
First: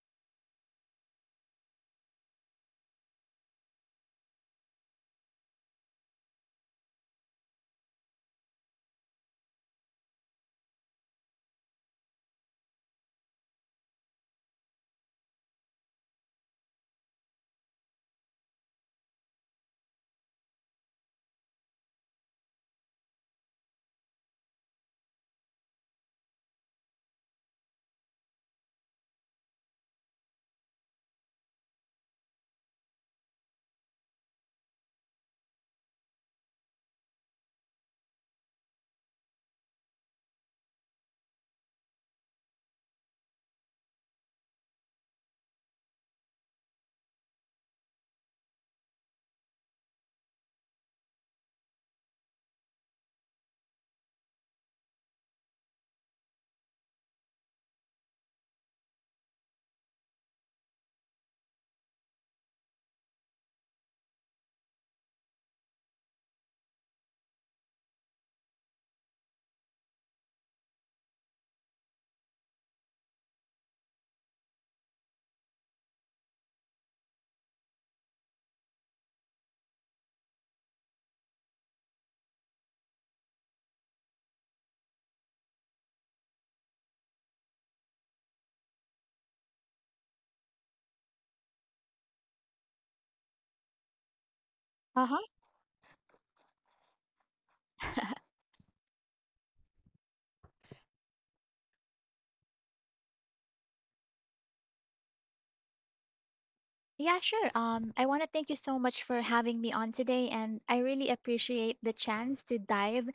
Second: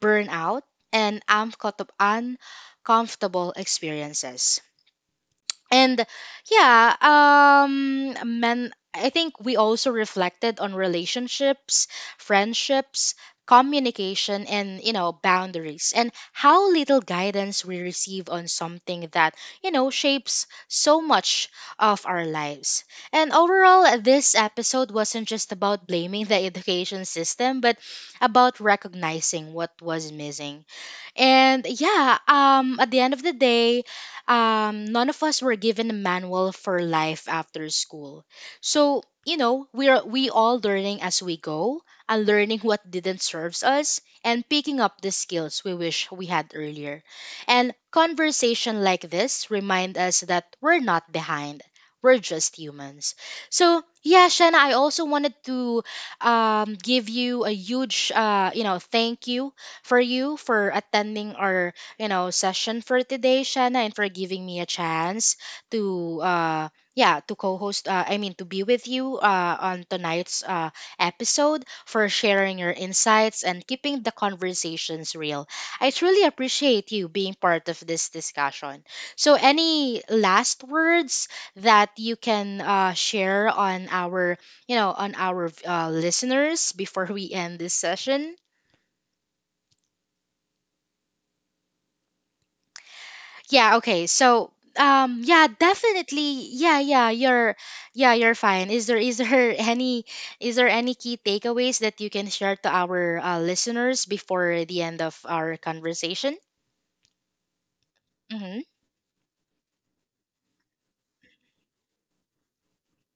[SPEAKER 1] burnout, and uncomfort- uncomfortable experiences. And yeah, um men I think we also reflected on relationships, friendships, communication, and you know boundaries, and how little guidance we receive on something that you know shapes so much of our lives. And overall, this episode wasn't just about blaming the education system, but about recognizing what was missing. And yeah, um, at the end of the day, um, none of us were given a manual for life after school. So you know, we're we all learning as we go, and learning what didn't serves us, and picking up the skills we wish we had earlier. And conversation like this remind us that we're not behind. We're just humans. So yeah, Shanna, I also wanted to um, give you a huge, uh, you know, thank you for you for attending our, you know, session for today, Shanna, and for giving me a chance to uh yeah, to co-host, uh, I mean to be with you uh on tonight's uh episode, for sharing your insights and keeping the conversations real. I truly appreciate you being part of this discussion. So any last words that you can uh, share on our you know on our uh, listeners before we end this session? Yeah, okay. So,
[SPEAKER 2] Uh-huh.
[SPEAKER 1] um yeah, definitely. Yeah, yeah, you're yeah, you're fine. Is there is there any, is there any key takeaways that you can share to our uh, listeners before the end of our conversation?
[SPEAKER 2] Yeah, sure. Um, I want to thank you
[SPEAKER 1] Mhm.
[SPEAKER 2] so much for having me on today, and I really appreciate the chance to dive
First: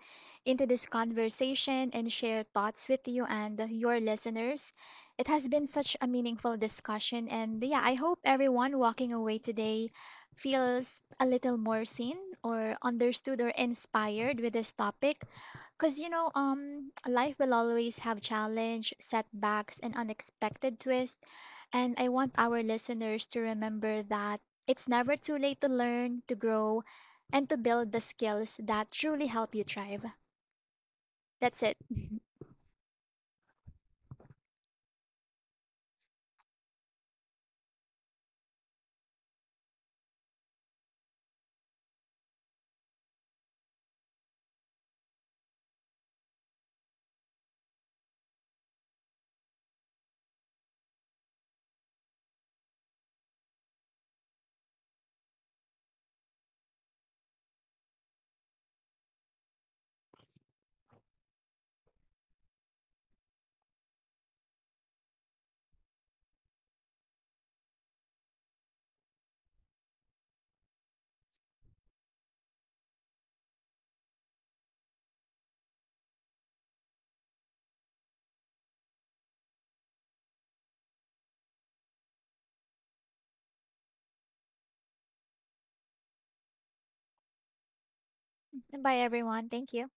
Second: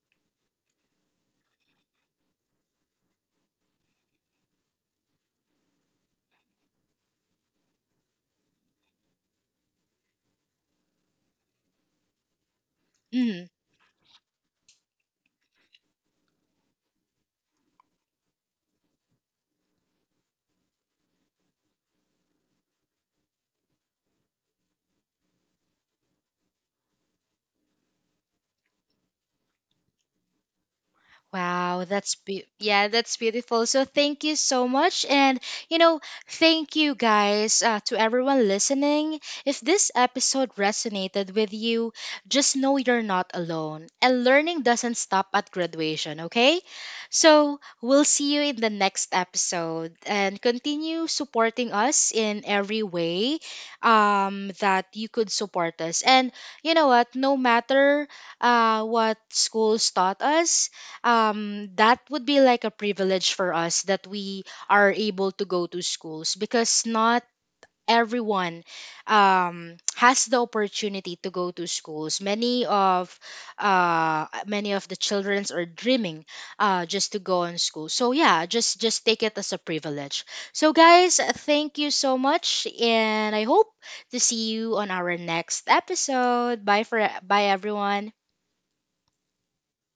[SPEAKER 2] into this conversation and share thoughts with you and your listeners. It has been such a meaningful discussion, and yeah, I hope everyone walking away today feels a little more seen or understood
[SPEAKER 1] Mhm.
[SPEAKER 2] or inspired with this topic. Because, you know, um, life will always have challenge, setbacks, and unexpected twists and I want our listeners to remember that it's never too late to learn, to grow, and to build the skills that truly help you thrive. That's it.
[SPEAKER 1] Wow, that's be- yeah, that's beautiful. So thank you so much. And you know, thank you guys, uh, to everyone listening. If this episode resonated with you, just know you're not alone and learning doesn't stop at graduation, okay? So, we'll see you in the next episode, and continue supporting us in every way um that you could support us. And you know what, no matter uh what schools taught us, um that would be like a privilege for us that we are able to go to schools, because not everyone um has the opportunity to go to schools. Many of uh many of the childrens are dreaming uh just to go on school. So yeah, just just take it as a privilege. So guys, thank you so much, and I hope to see you on our next episode. Bye for bye everyone.
[SPEAKER 2] Bye, everyone. Thank you.